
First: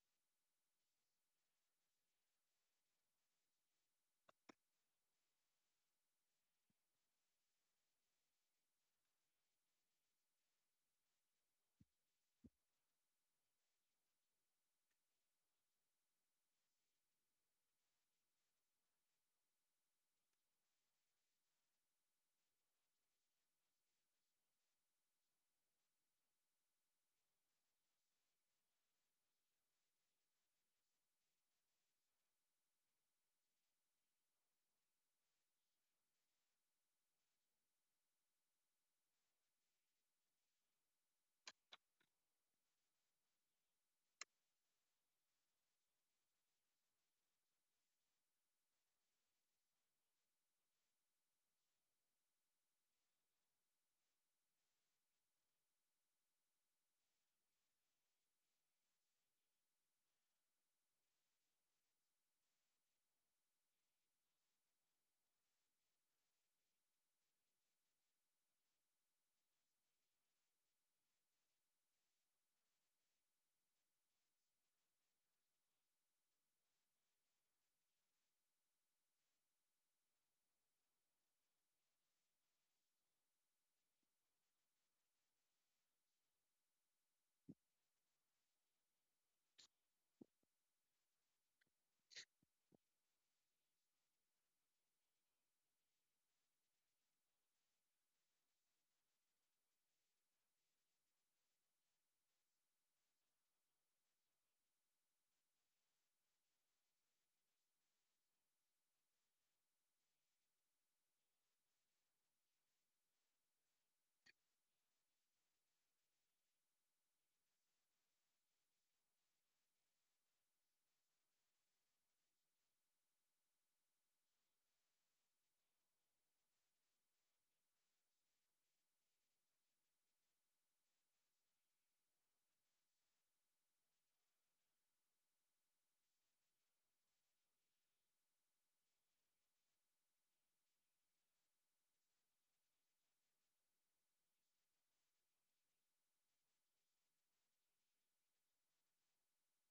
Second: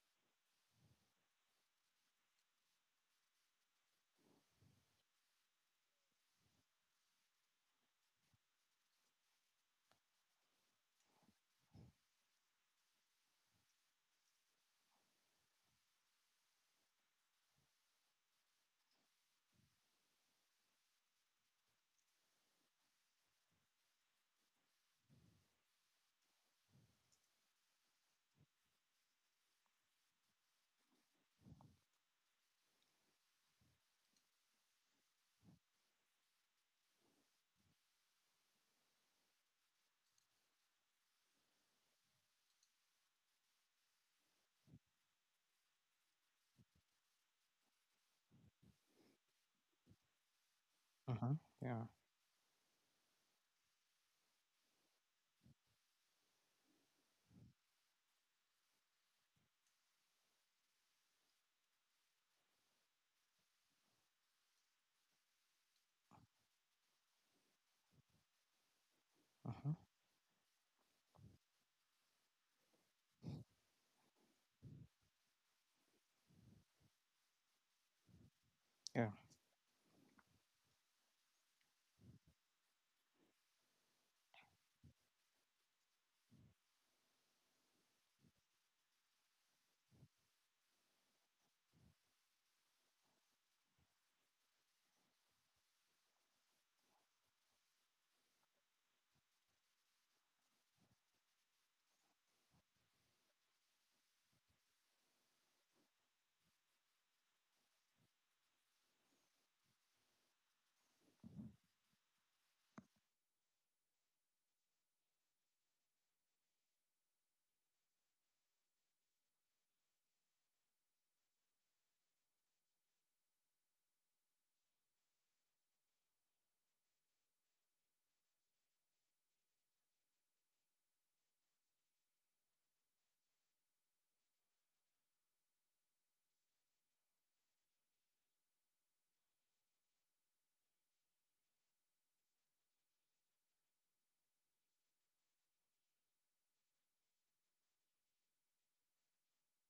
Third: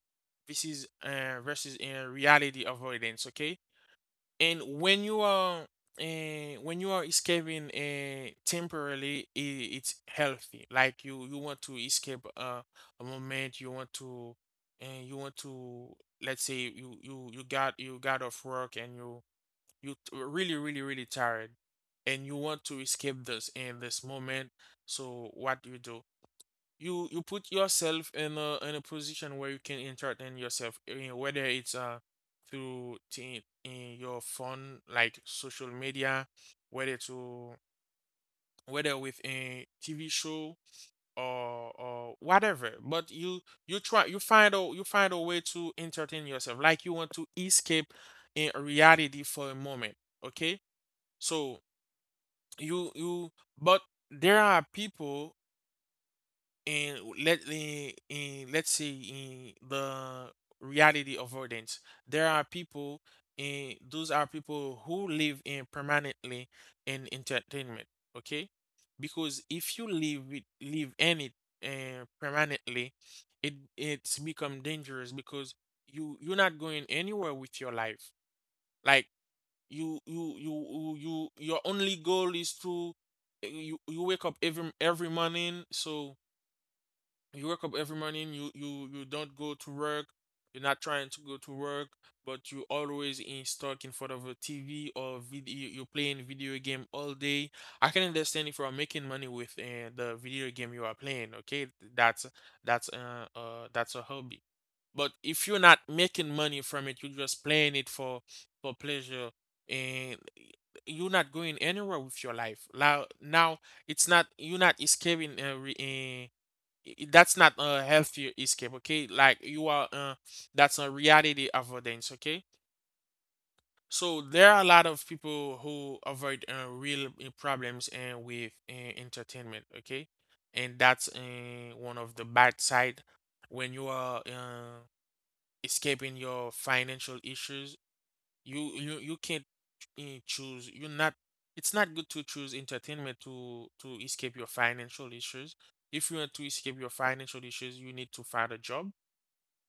Speaker 1: This is versus in reality avoidance, okay. And when you are escaping temporarily, I it's healthy. Like you want to escape a moment. You want to, and you want to. Let's say you you got off work and you really really really tired, and you want to escape this in this moment. So what do you do? You put yourself in a position where you can entertain yourself, whether it's in your phone like social media, whether to whether with a TV show or whatever. But you try you find a way to entertain yourself, like you want to escape in reality for a moment. Okay, so you but there are people, and let's say in the reality of rodents there are people, and those are people who live in permanently in entertainment. Okay, because if you live in it permanently, it's become dangerous because you're not going anywhere with your life.
Speaker 2: Yeah.
Speaker 1: Like
Speaker 2: Mhm. Yeah.
Speaker 1: your only goal is to, eh, you wake up every morning so you wake up every morning, you don't go to work, you're not trying to go to work, but you always in stuck in front of a TV, or video, you're playing video game all day. I can understand if you are making money with the video game you are playing. Okay, that's that's a hobby. But if you're not making money from it, you're just playing it for pleasure, and you're not going anywhere with your life. Now it's not, you're not escaping that's not a healthier escape. Okay, like you are that's a reality avoidance. Okay, so there are a lot of people who avoid real problems and with entertainment. Okay, and that's one of the bad side, when you are escaping your financial issues. You can't choose. You're not. It's not good to choose entertainment to escape your financial issues. If you want to escape your financial issues, you need to find a job.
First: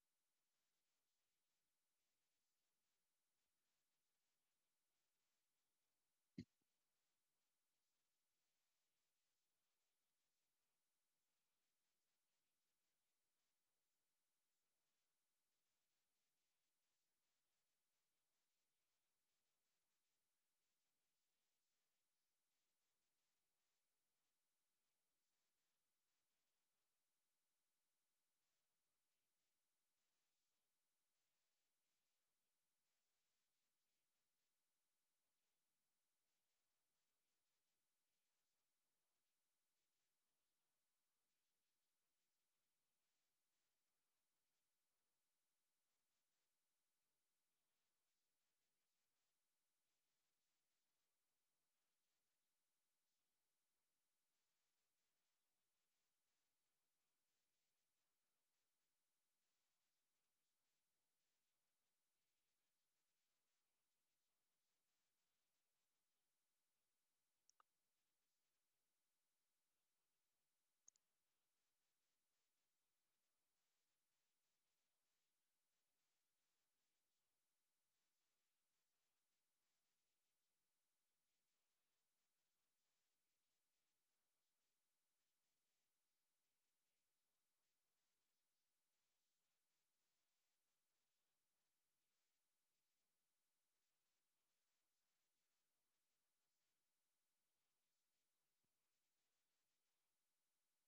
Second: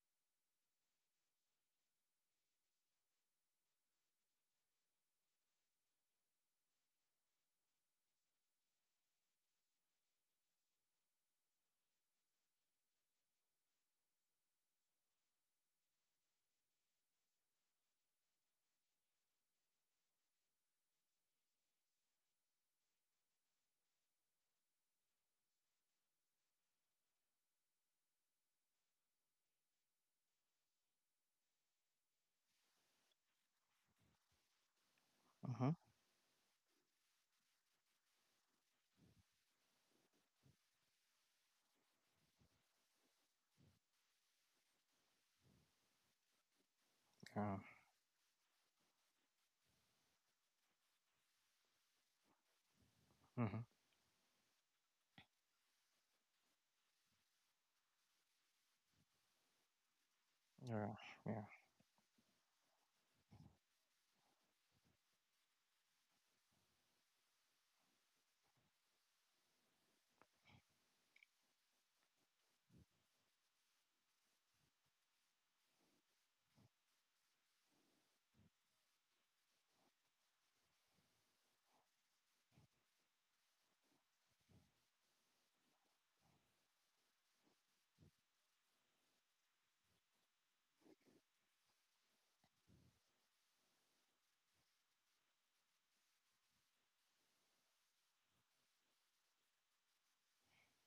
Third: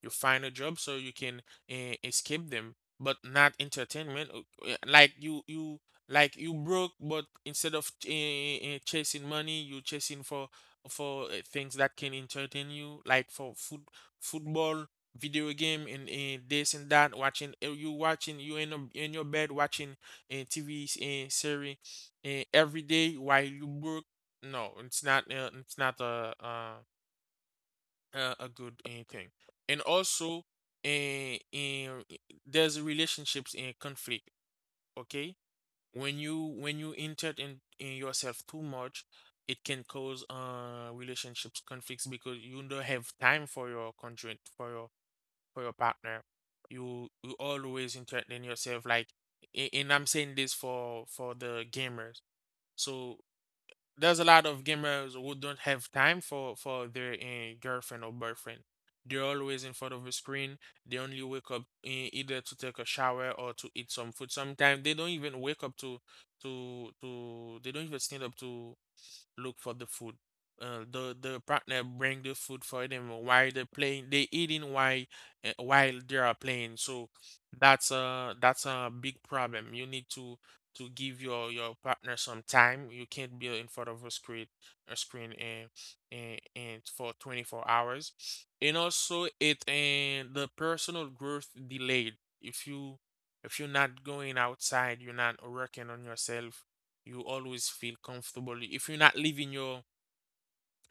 Speaker 1: You find a job so you can escape them, but not entertainment. Like you broke, but instead of chasing money, you chasing for things that can entertain you, like for food, football, video game, and this and that, watching you watching you in your bed watching a TV series every day while you work. No, it's not it's not a good thing. And also, uh, in, there's relationships in conflict. Okay,
Speaker 2: Mhm. Mhm.
Speaker 1: when you insert in yourself too much, it can cause relationships conflicts, because you don't have time for your conjoint, for your partner. You
Speaker 2: Yeah.
Speaker 1: you
Speaker 2: Mhm. Yeah. Mhm. Yeah.
Speaker 1: always insert in yourself, like, and I'm saying this for the gamers. So
Speaker 2: Mhm.
Speaker 1: there's a lot of gamers who don't have time for their girlfriend or boyfriend. They're always in front of a screen.
Speaker 2: Yeah.
Speaker 1: They only
Speaker 2: Yeah.
Speaker 1: wake up either to take a shower or to eat some food. Sometimes they don't even wake up to to. They don't even stand up to look for the food. The partner bring the food for them while they're playing. They eating while they are playing. So that's a big problem. You need to give your partner some time. You can't be in front of a screen and for 24 hours. And also, it and the personal growth delayed. If you if you're not going outside, you're not working on yourself, you always feel comfortable. If you're not leaving your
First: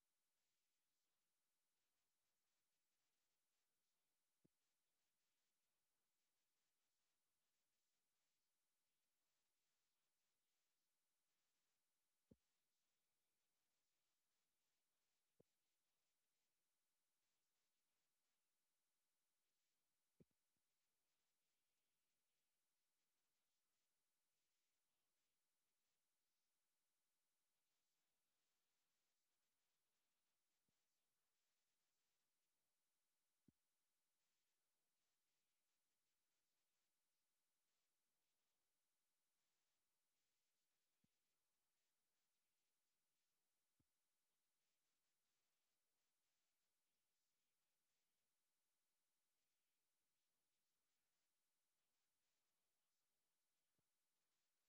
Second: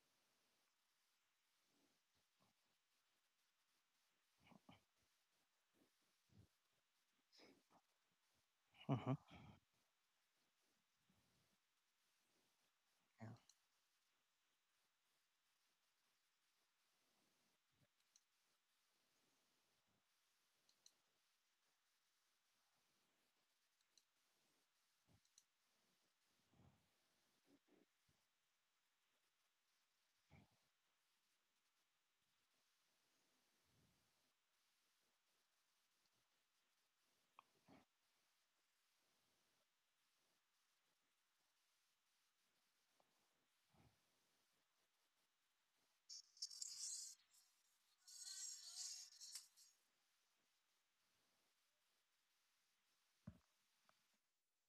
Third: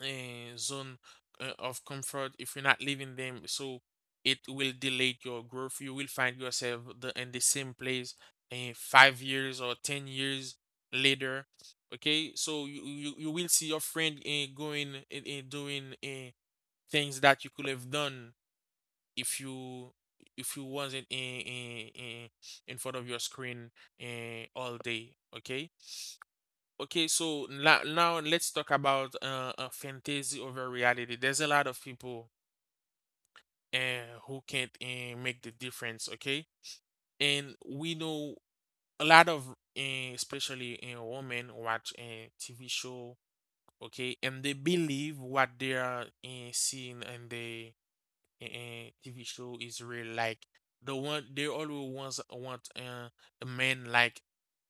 Speaker 1: zone of comfort, if you're not leaving them, so it will delay your growth. You will find yourself in the same place
Speaker 2: Mhm.
Speaker 1: 5 years or 10 years later. Okay, so you will see your friend going and doing things that you could have done, if you wasn't front of your screen all day. Okay. Now let's talk about fantasy over reality. There's a lot of people who can't make the difference, okay? And we know a lot of, especially women, watch a TV show, okay? And they believe what they are seeing in the and TV show is really like the one they always want, a man, like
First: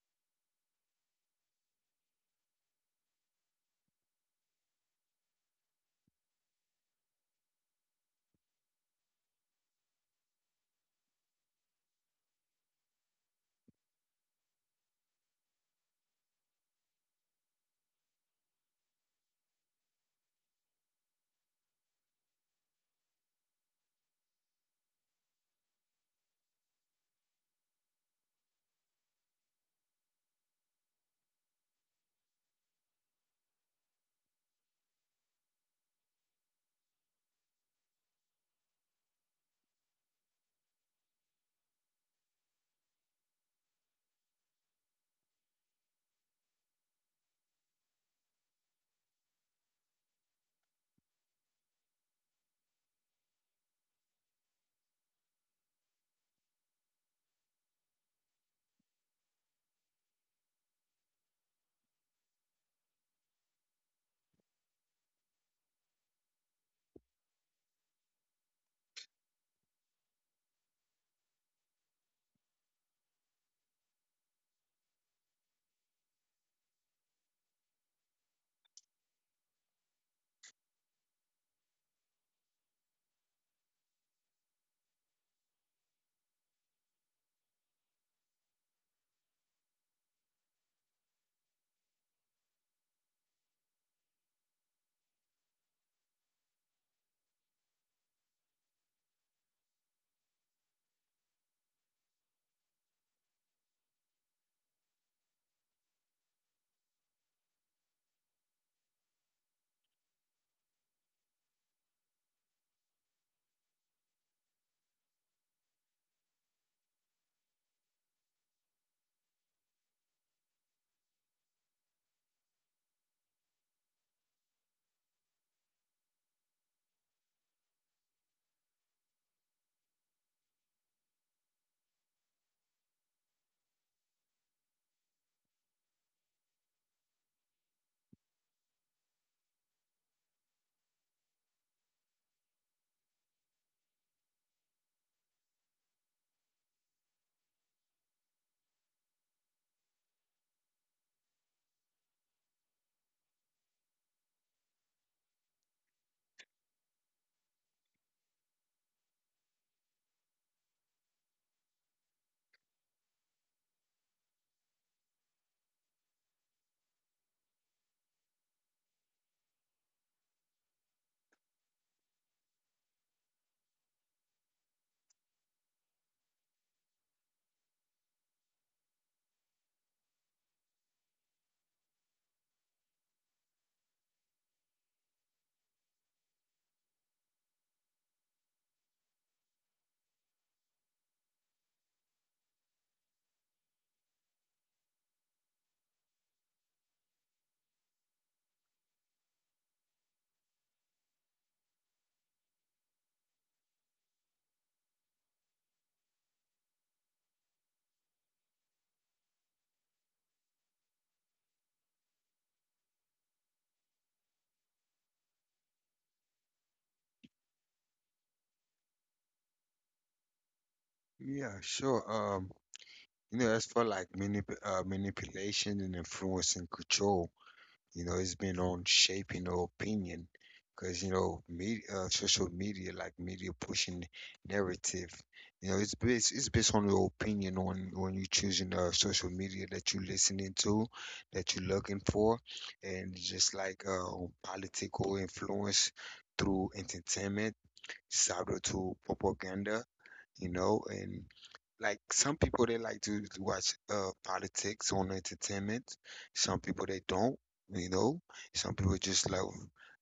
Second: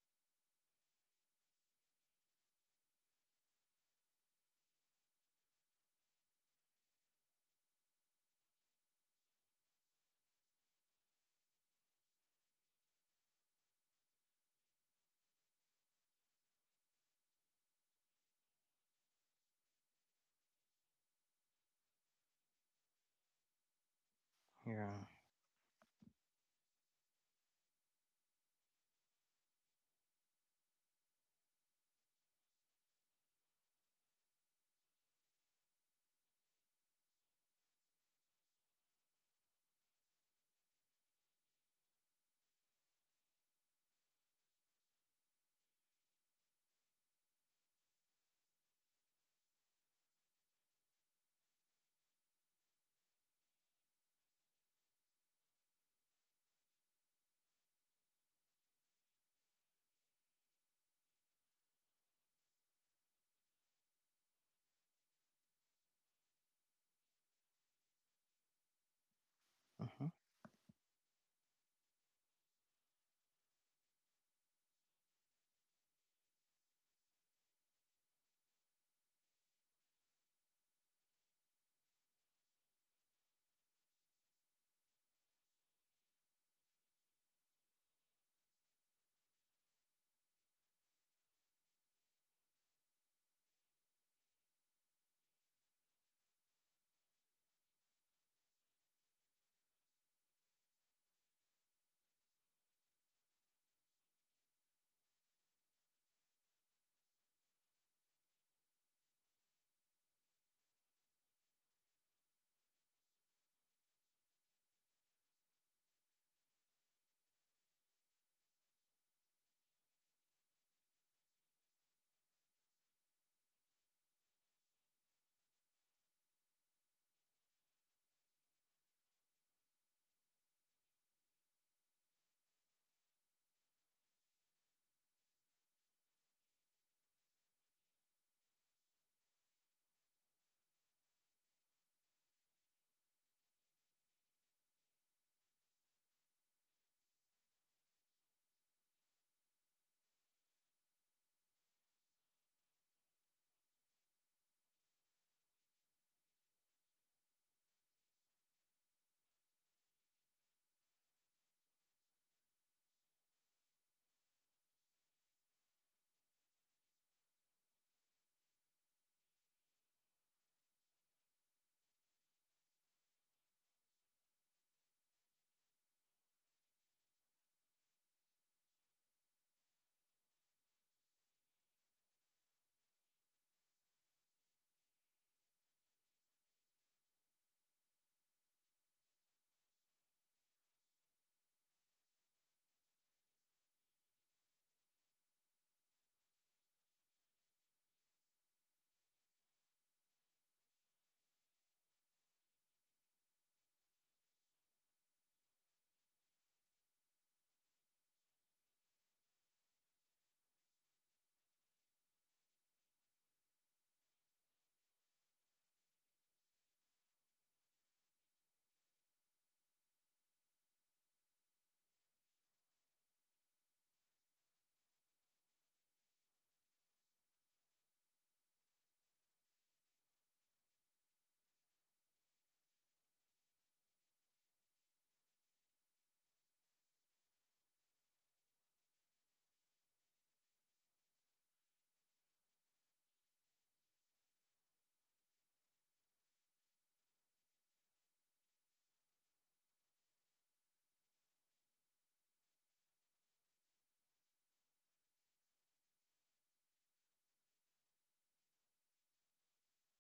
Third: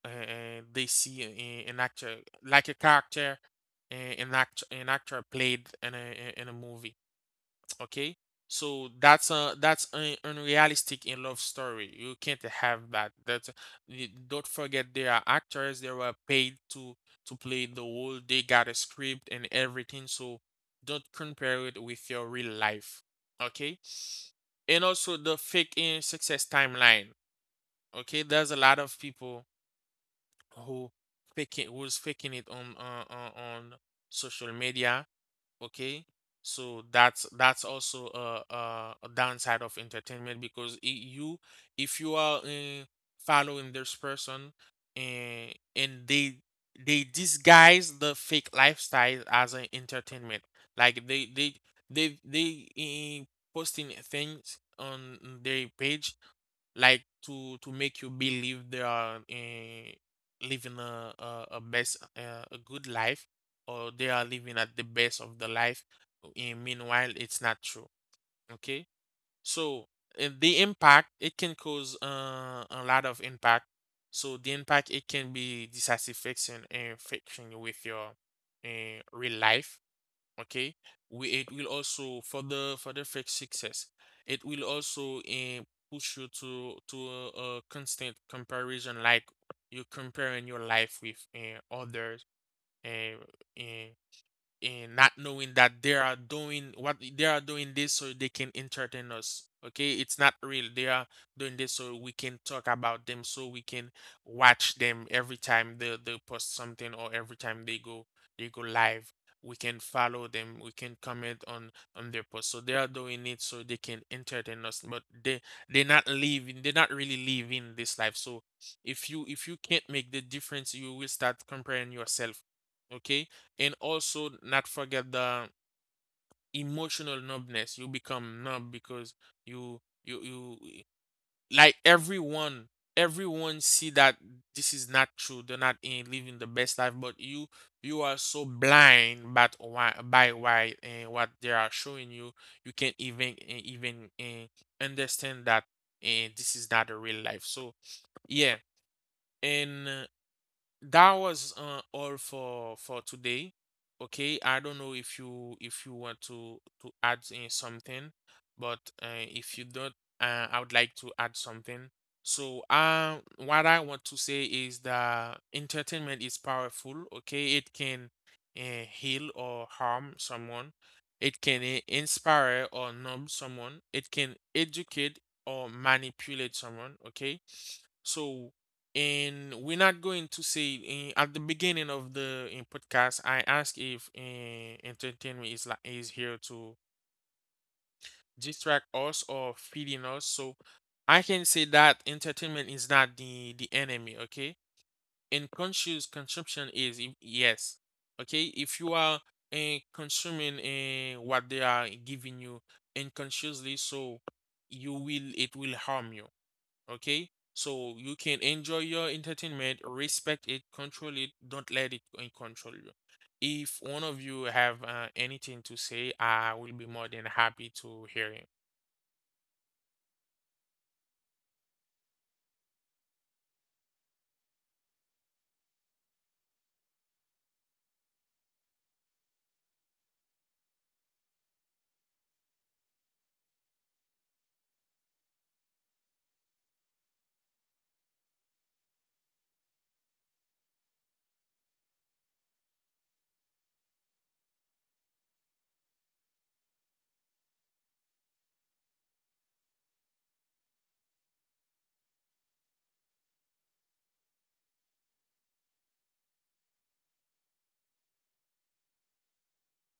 Speaker 1: they see an actor, like a character, an actor played in a movie. Okay, so that's a that's un- unrealistic in love story, you can't have that. Don't forget, they are actors, they were paid to play the role, they got a script and everything, so don't compare it with your real life. Okay, and
Speaker 2: Yeah.
Speaker 1: also the fake in success timeline. Okay, there's a lot of people who faking who's faking it on social media. Okay, so that's also a downside of entertainment, because I you if you are following this person, and they disguise the fake lifestyle as an entertainment, like they posting things on their page, like to make you believe they are living a good life, or they are living at the best of the life, and meanwhile it's not true. Okay, so
Speaker 2: Hmm.
Speaker 1: the impact, it can cause a lot of impact. So the impact, it can be dissatisfaction and friction with your real life. Okay, we it will also further fix success. It will also push you to a constant comparison, like you're comparing your life with others eh, eh, and not knowing that they are doing what they are doing this so they can entertain us. Okay, it's not real, they are doing this so we can talk about them, so we can watch them every time they post something, or every time they go live, we can follow them, we can comment on their post. So they are doing it so they can entertain us, but they're not really living this life. So if you can't make the difference, you will start comparing yourself. Okay, and also not forget the emotional numbness. You become numb, because you like everyone, see that this is not true, they're not in living the best life, but you are so blind, but why by why and what they are showing you, you can't even understand that, and this is not a real life. So yeah, and that was all for today. Okay, I don't know if you want to add in something, but if you don't, I would like to add something. So, what I want to say is that entertainment is powerful. Okay, it can heal or harm someone. It can inspire or numb someone. It can educate or manipulate someone. Okay, so, and we're not going to say, at the beginning of the in podcast I ask if entertainment is here to distract us or feeding us, so I can say that entertainment is not the enemy. Okay, and conscious consumption is, yes, okay? If you are consuming what they are giving you unconsciously, so you will it will harm you. Okay? So you can enjoy your entertainment, respect it, control it, don't let it control you. If one of you have anything to say, I will be more than happy to hear it.
Speaker 3: Yeah, sure. You know, as for like manipulation and influence and control. You know, it's been on shaping the opinion because, you know, media, social media, like media pushing narrative, you know, it's based on your opinion on when you're choosing social media that you're listening to, that you're looking for, and just like political influence through entertainment, sabotage to propaganda, you know, and like some people they like to watch politics on entertainment. Some people they don't, you know. Some people just love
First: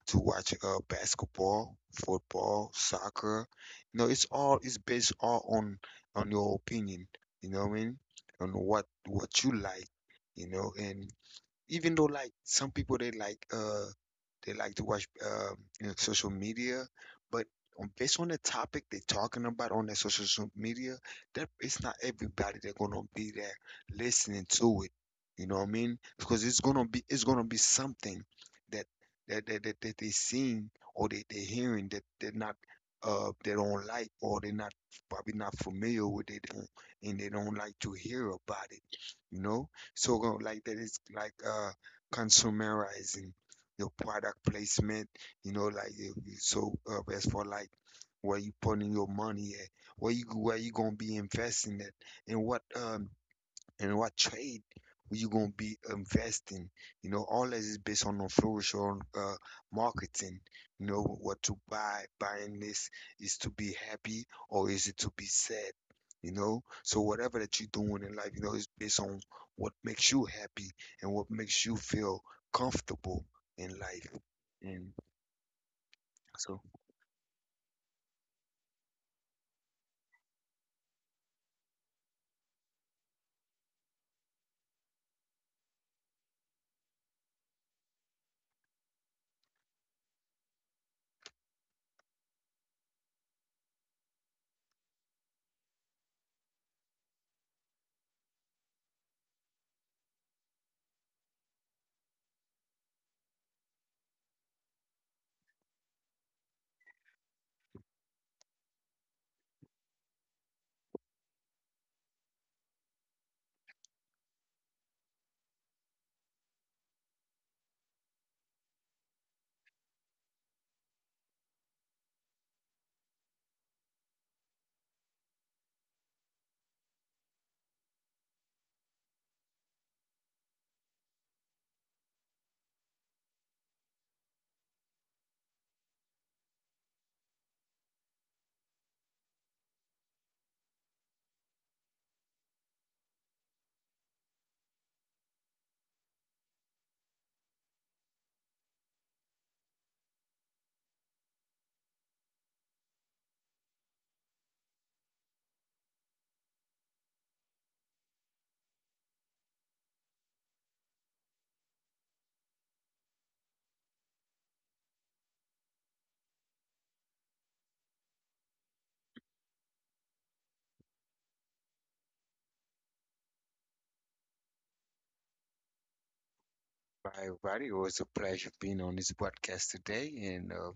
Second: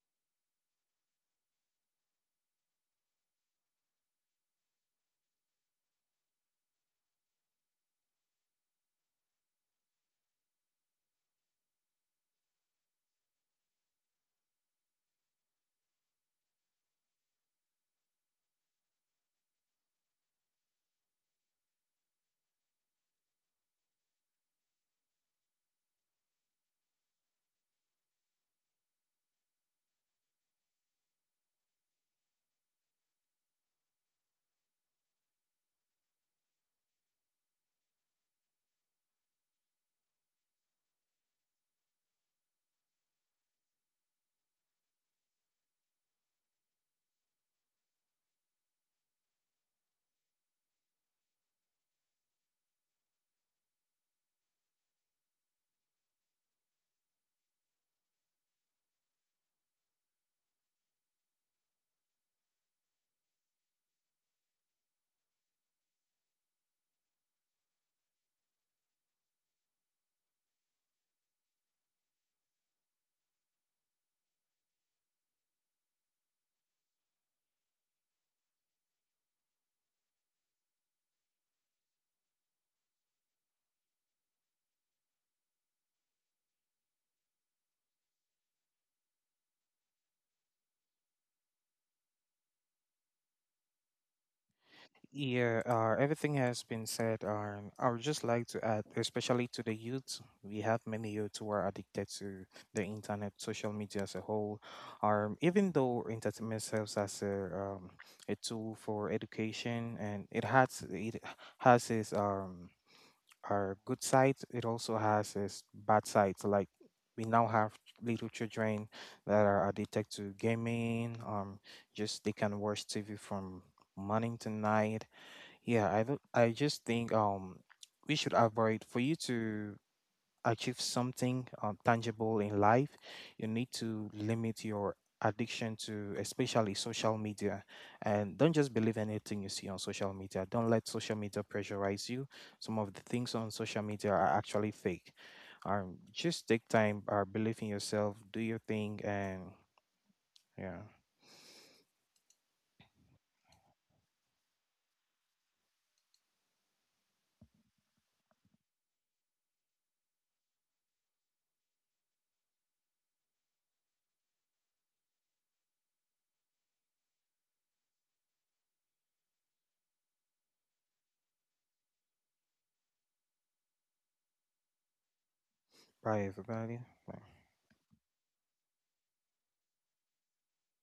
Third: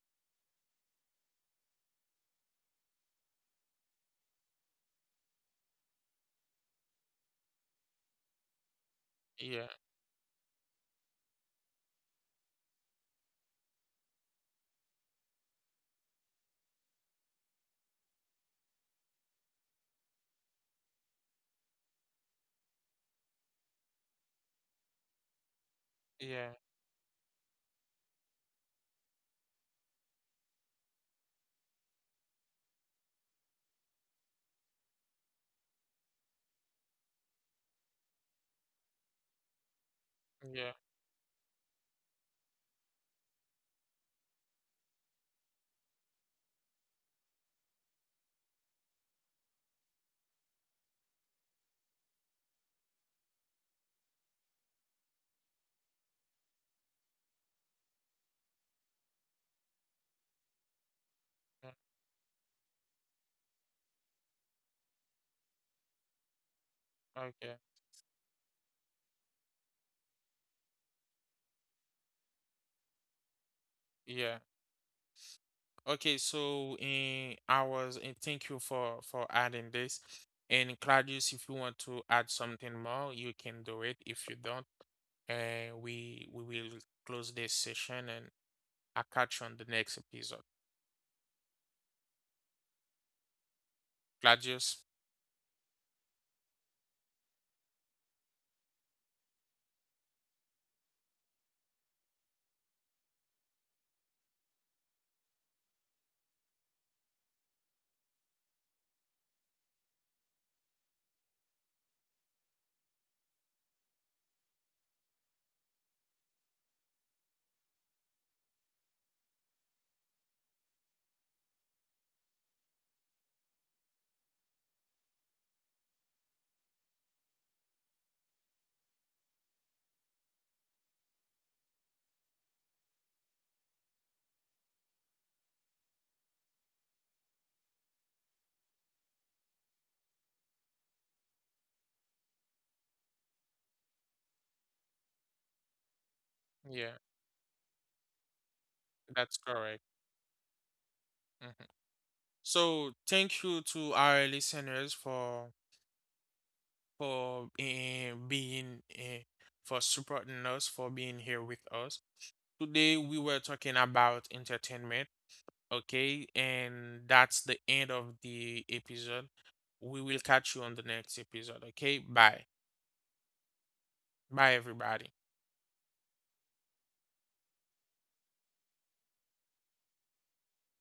Speaker 3: to watch basketball, football, soccer. You know, it's all it's based all on your opinion, you know what I mean? On what you
Speaker 1: Yeah,
Speaker 3: like, you know, and even though like some people they like to watch you know, social media, but on, based on the topic they're talking about on their social media, that it's not everybody that's gonna be there listening to it. You know what I mean? Because
Speaker 1: yeah,
Speaker 3: it's gonna be something that that they seeing or they hearing that they're not they don't like or they're not probably not familiar with it, and they don't like to hear about it. You know, so like
Speaker 1: yeah,
Speaker 3: that is like consumerizing your product placement, you know, like if you- so as for like where you putting your money at, where you gonna be investing it, and what um and what trade you gonna be investing. You know, all that is based on influence on marketing. You know what to
Speaker 1: yeah.
Speaker 3: buy. Buying this is to be happy or is it to be sad? You know, so whatever
Speaker 1: Okay,
Speaker 3: that you're doing in life, you know, is based on what makes you happy and what makes you feel comfortable in life.
Speaker 1: yeah.
Speaker 3: And
Speaker 1: Okay,
Speaker 3: so,
Speaker 1: so, in I was and thank you for adding this. And Claudius, if you want to add something more, you can do it. If you don't, we will close this session and I'll catch you on the next episode. Gladius.
Speaker 2: Yeah, everything has been said. I would just like to add, especially to the youth, we have many youth who are addicted to the internet, social media as a whole. Even though entertainment serves as a tool for education, and it has its are good sides, it also has its bad sides. Like we now have little children that are addicted to gaming. Just they can watch TV from morning to night. Yeah, I don't- I just think we should avoid. For you to achieve something tangible in life, you need to limit your addiction to especially social media, and don't just believe anything you see on social media. Don't let social media pressurize you. Some of the things on social media are actually fake. Just take
Speaker 1: Yeah,
Speaker 2: time, believe in yourself, do your thing.
Speaker 1: that's
Speaker 2: And
Speaker 1: correct.
Speaker 2: yeah,
Speaker 1: Mhm. So thank you to our listeners for for eh, being eh, for supporting us, for being here with us. Today we were talking about entertainment, okay? And that's the end of the episode. We will catch you on the next episode, okay? Bye. Bye everybody.
Speaker 2: bye everybody.
Speaker 3: bye everybody. It was a pleasure being on this podcast today, and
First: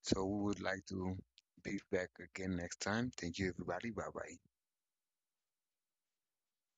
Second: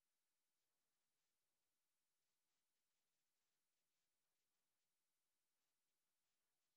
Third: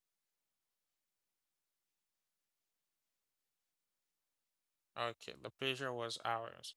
Speaker 3: so we would like to be back again next time. Thank you, everybody. Bye bye.
Speaker 1: Okay, the pleasure was ours.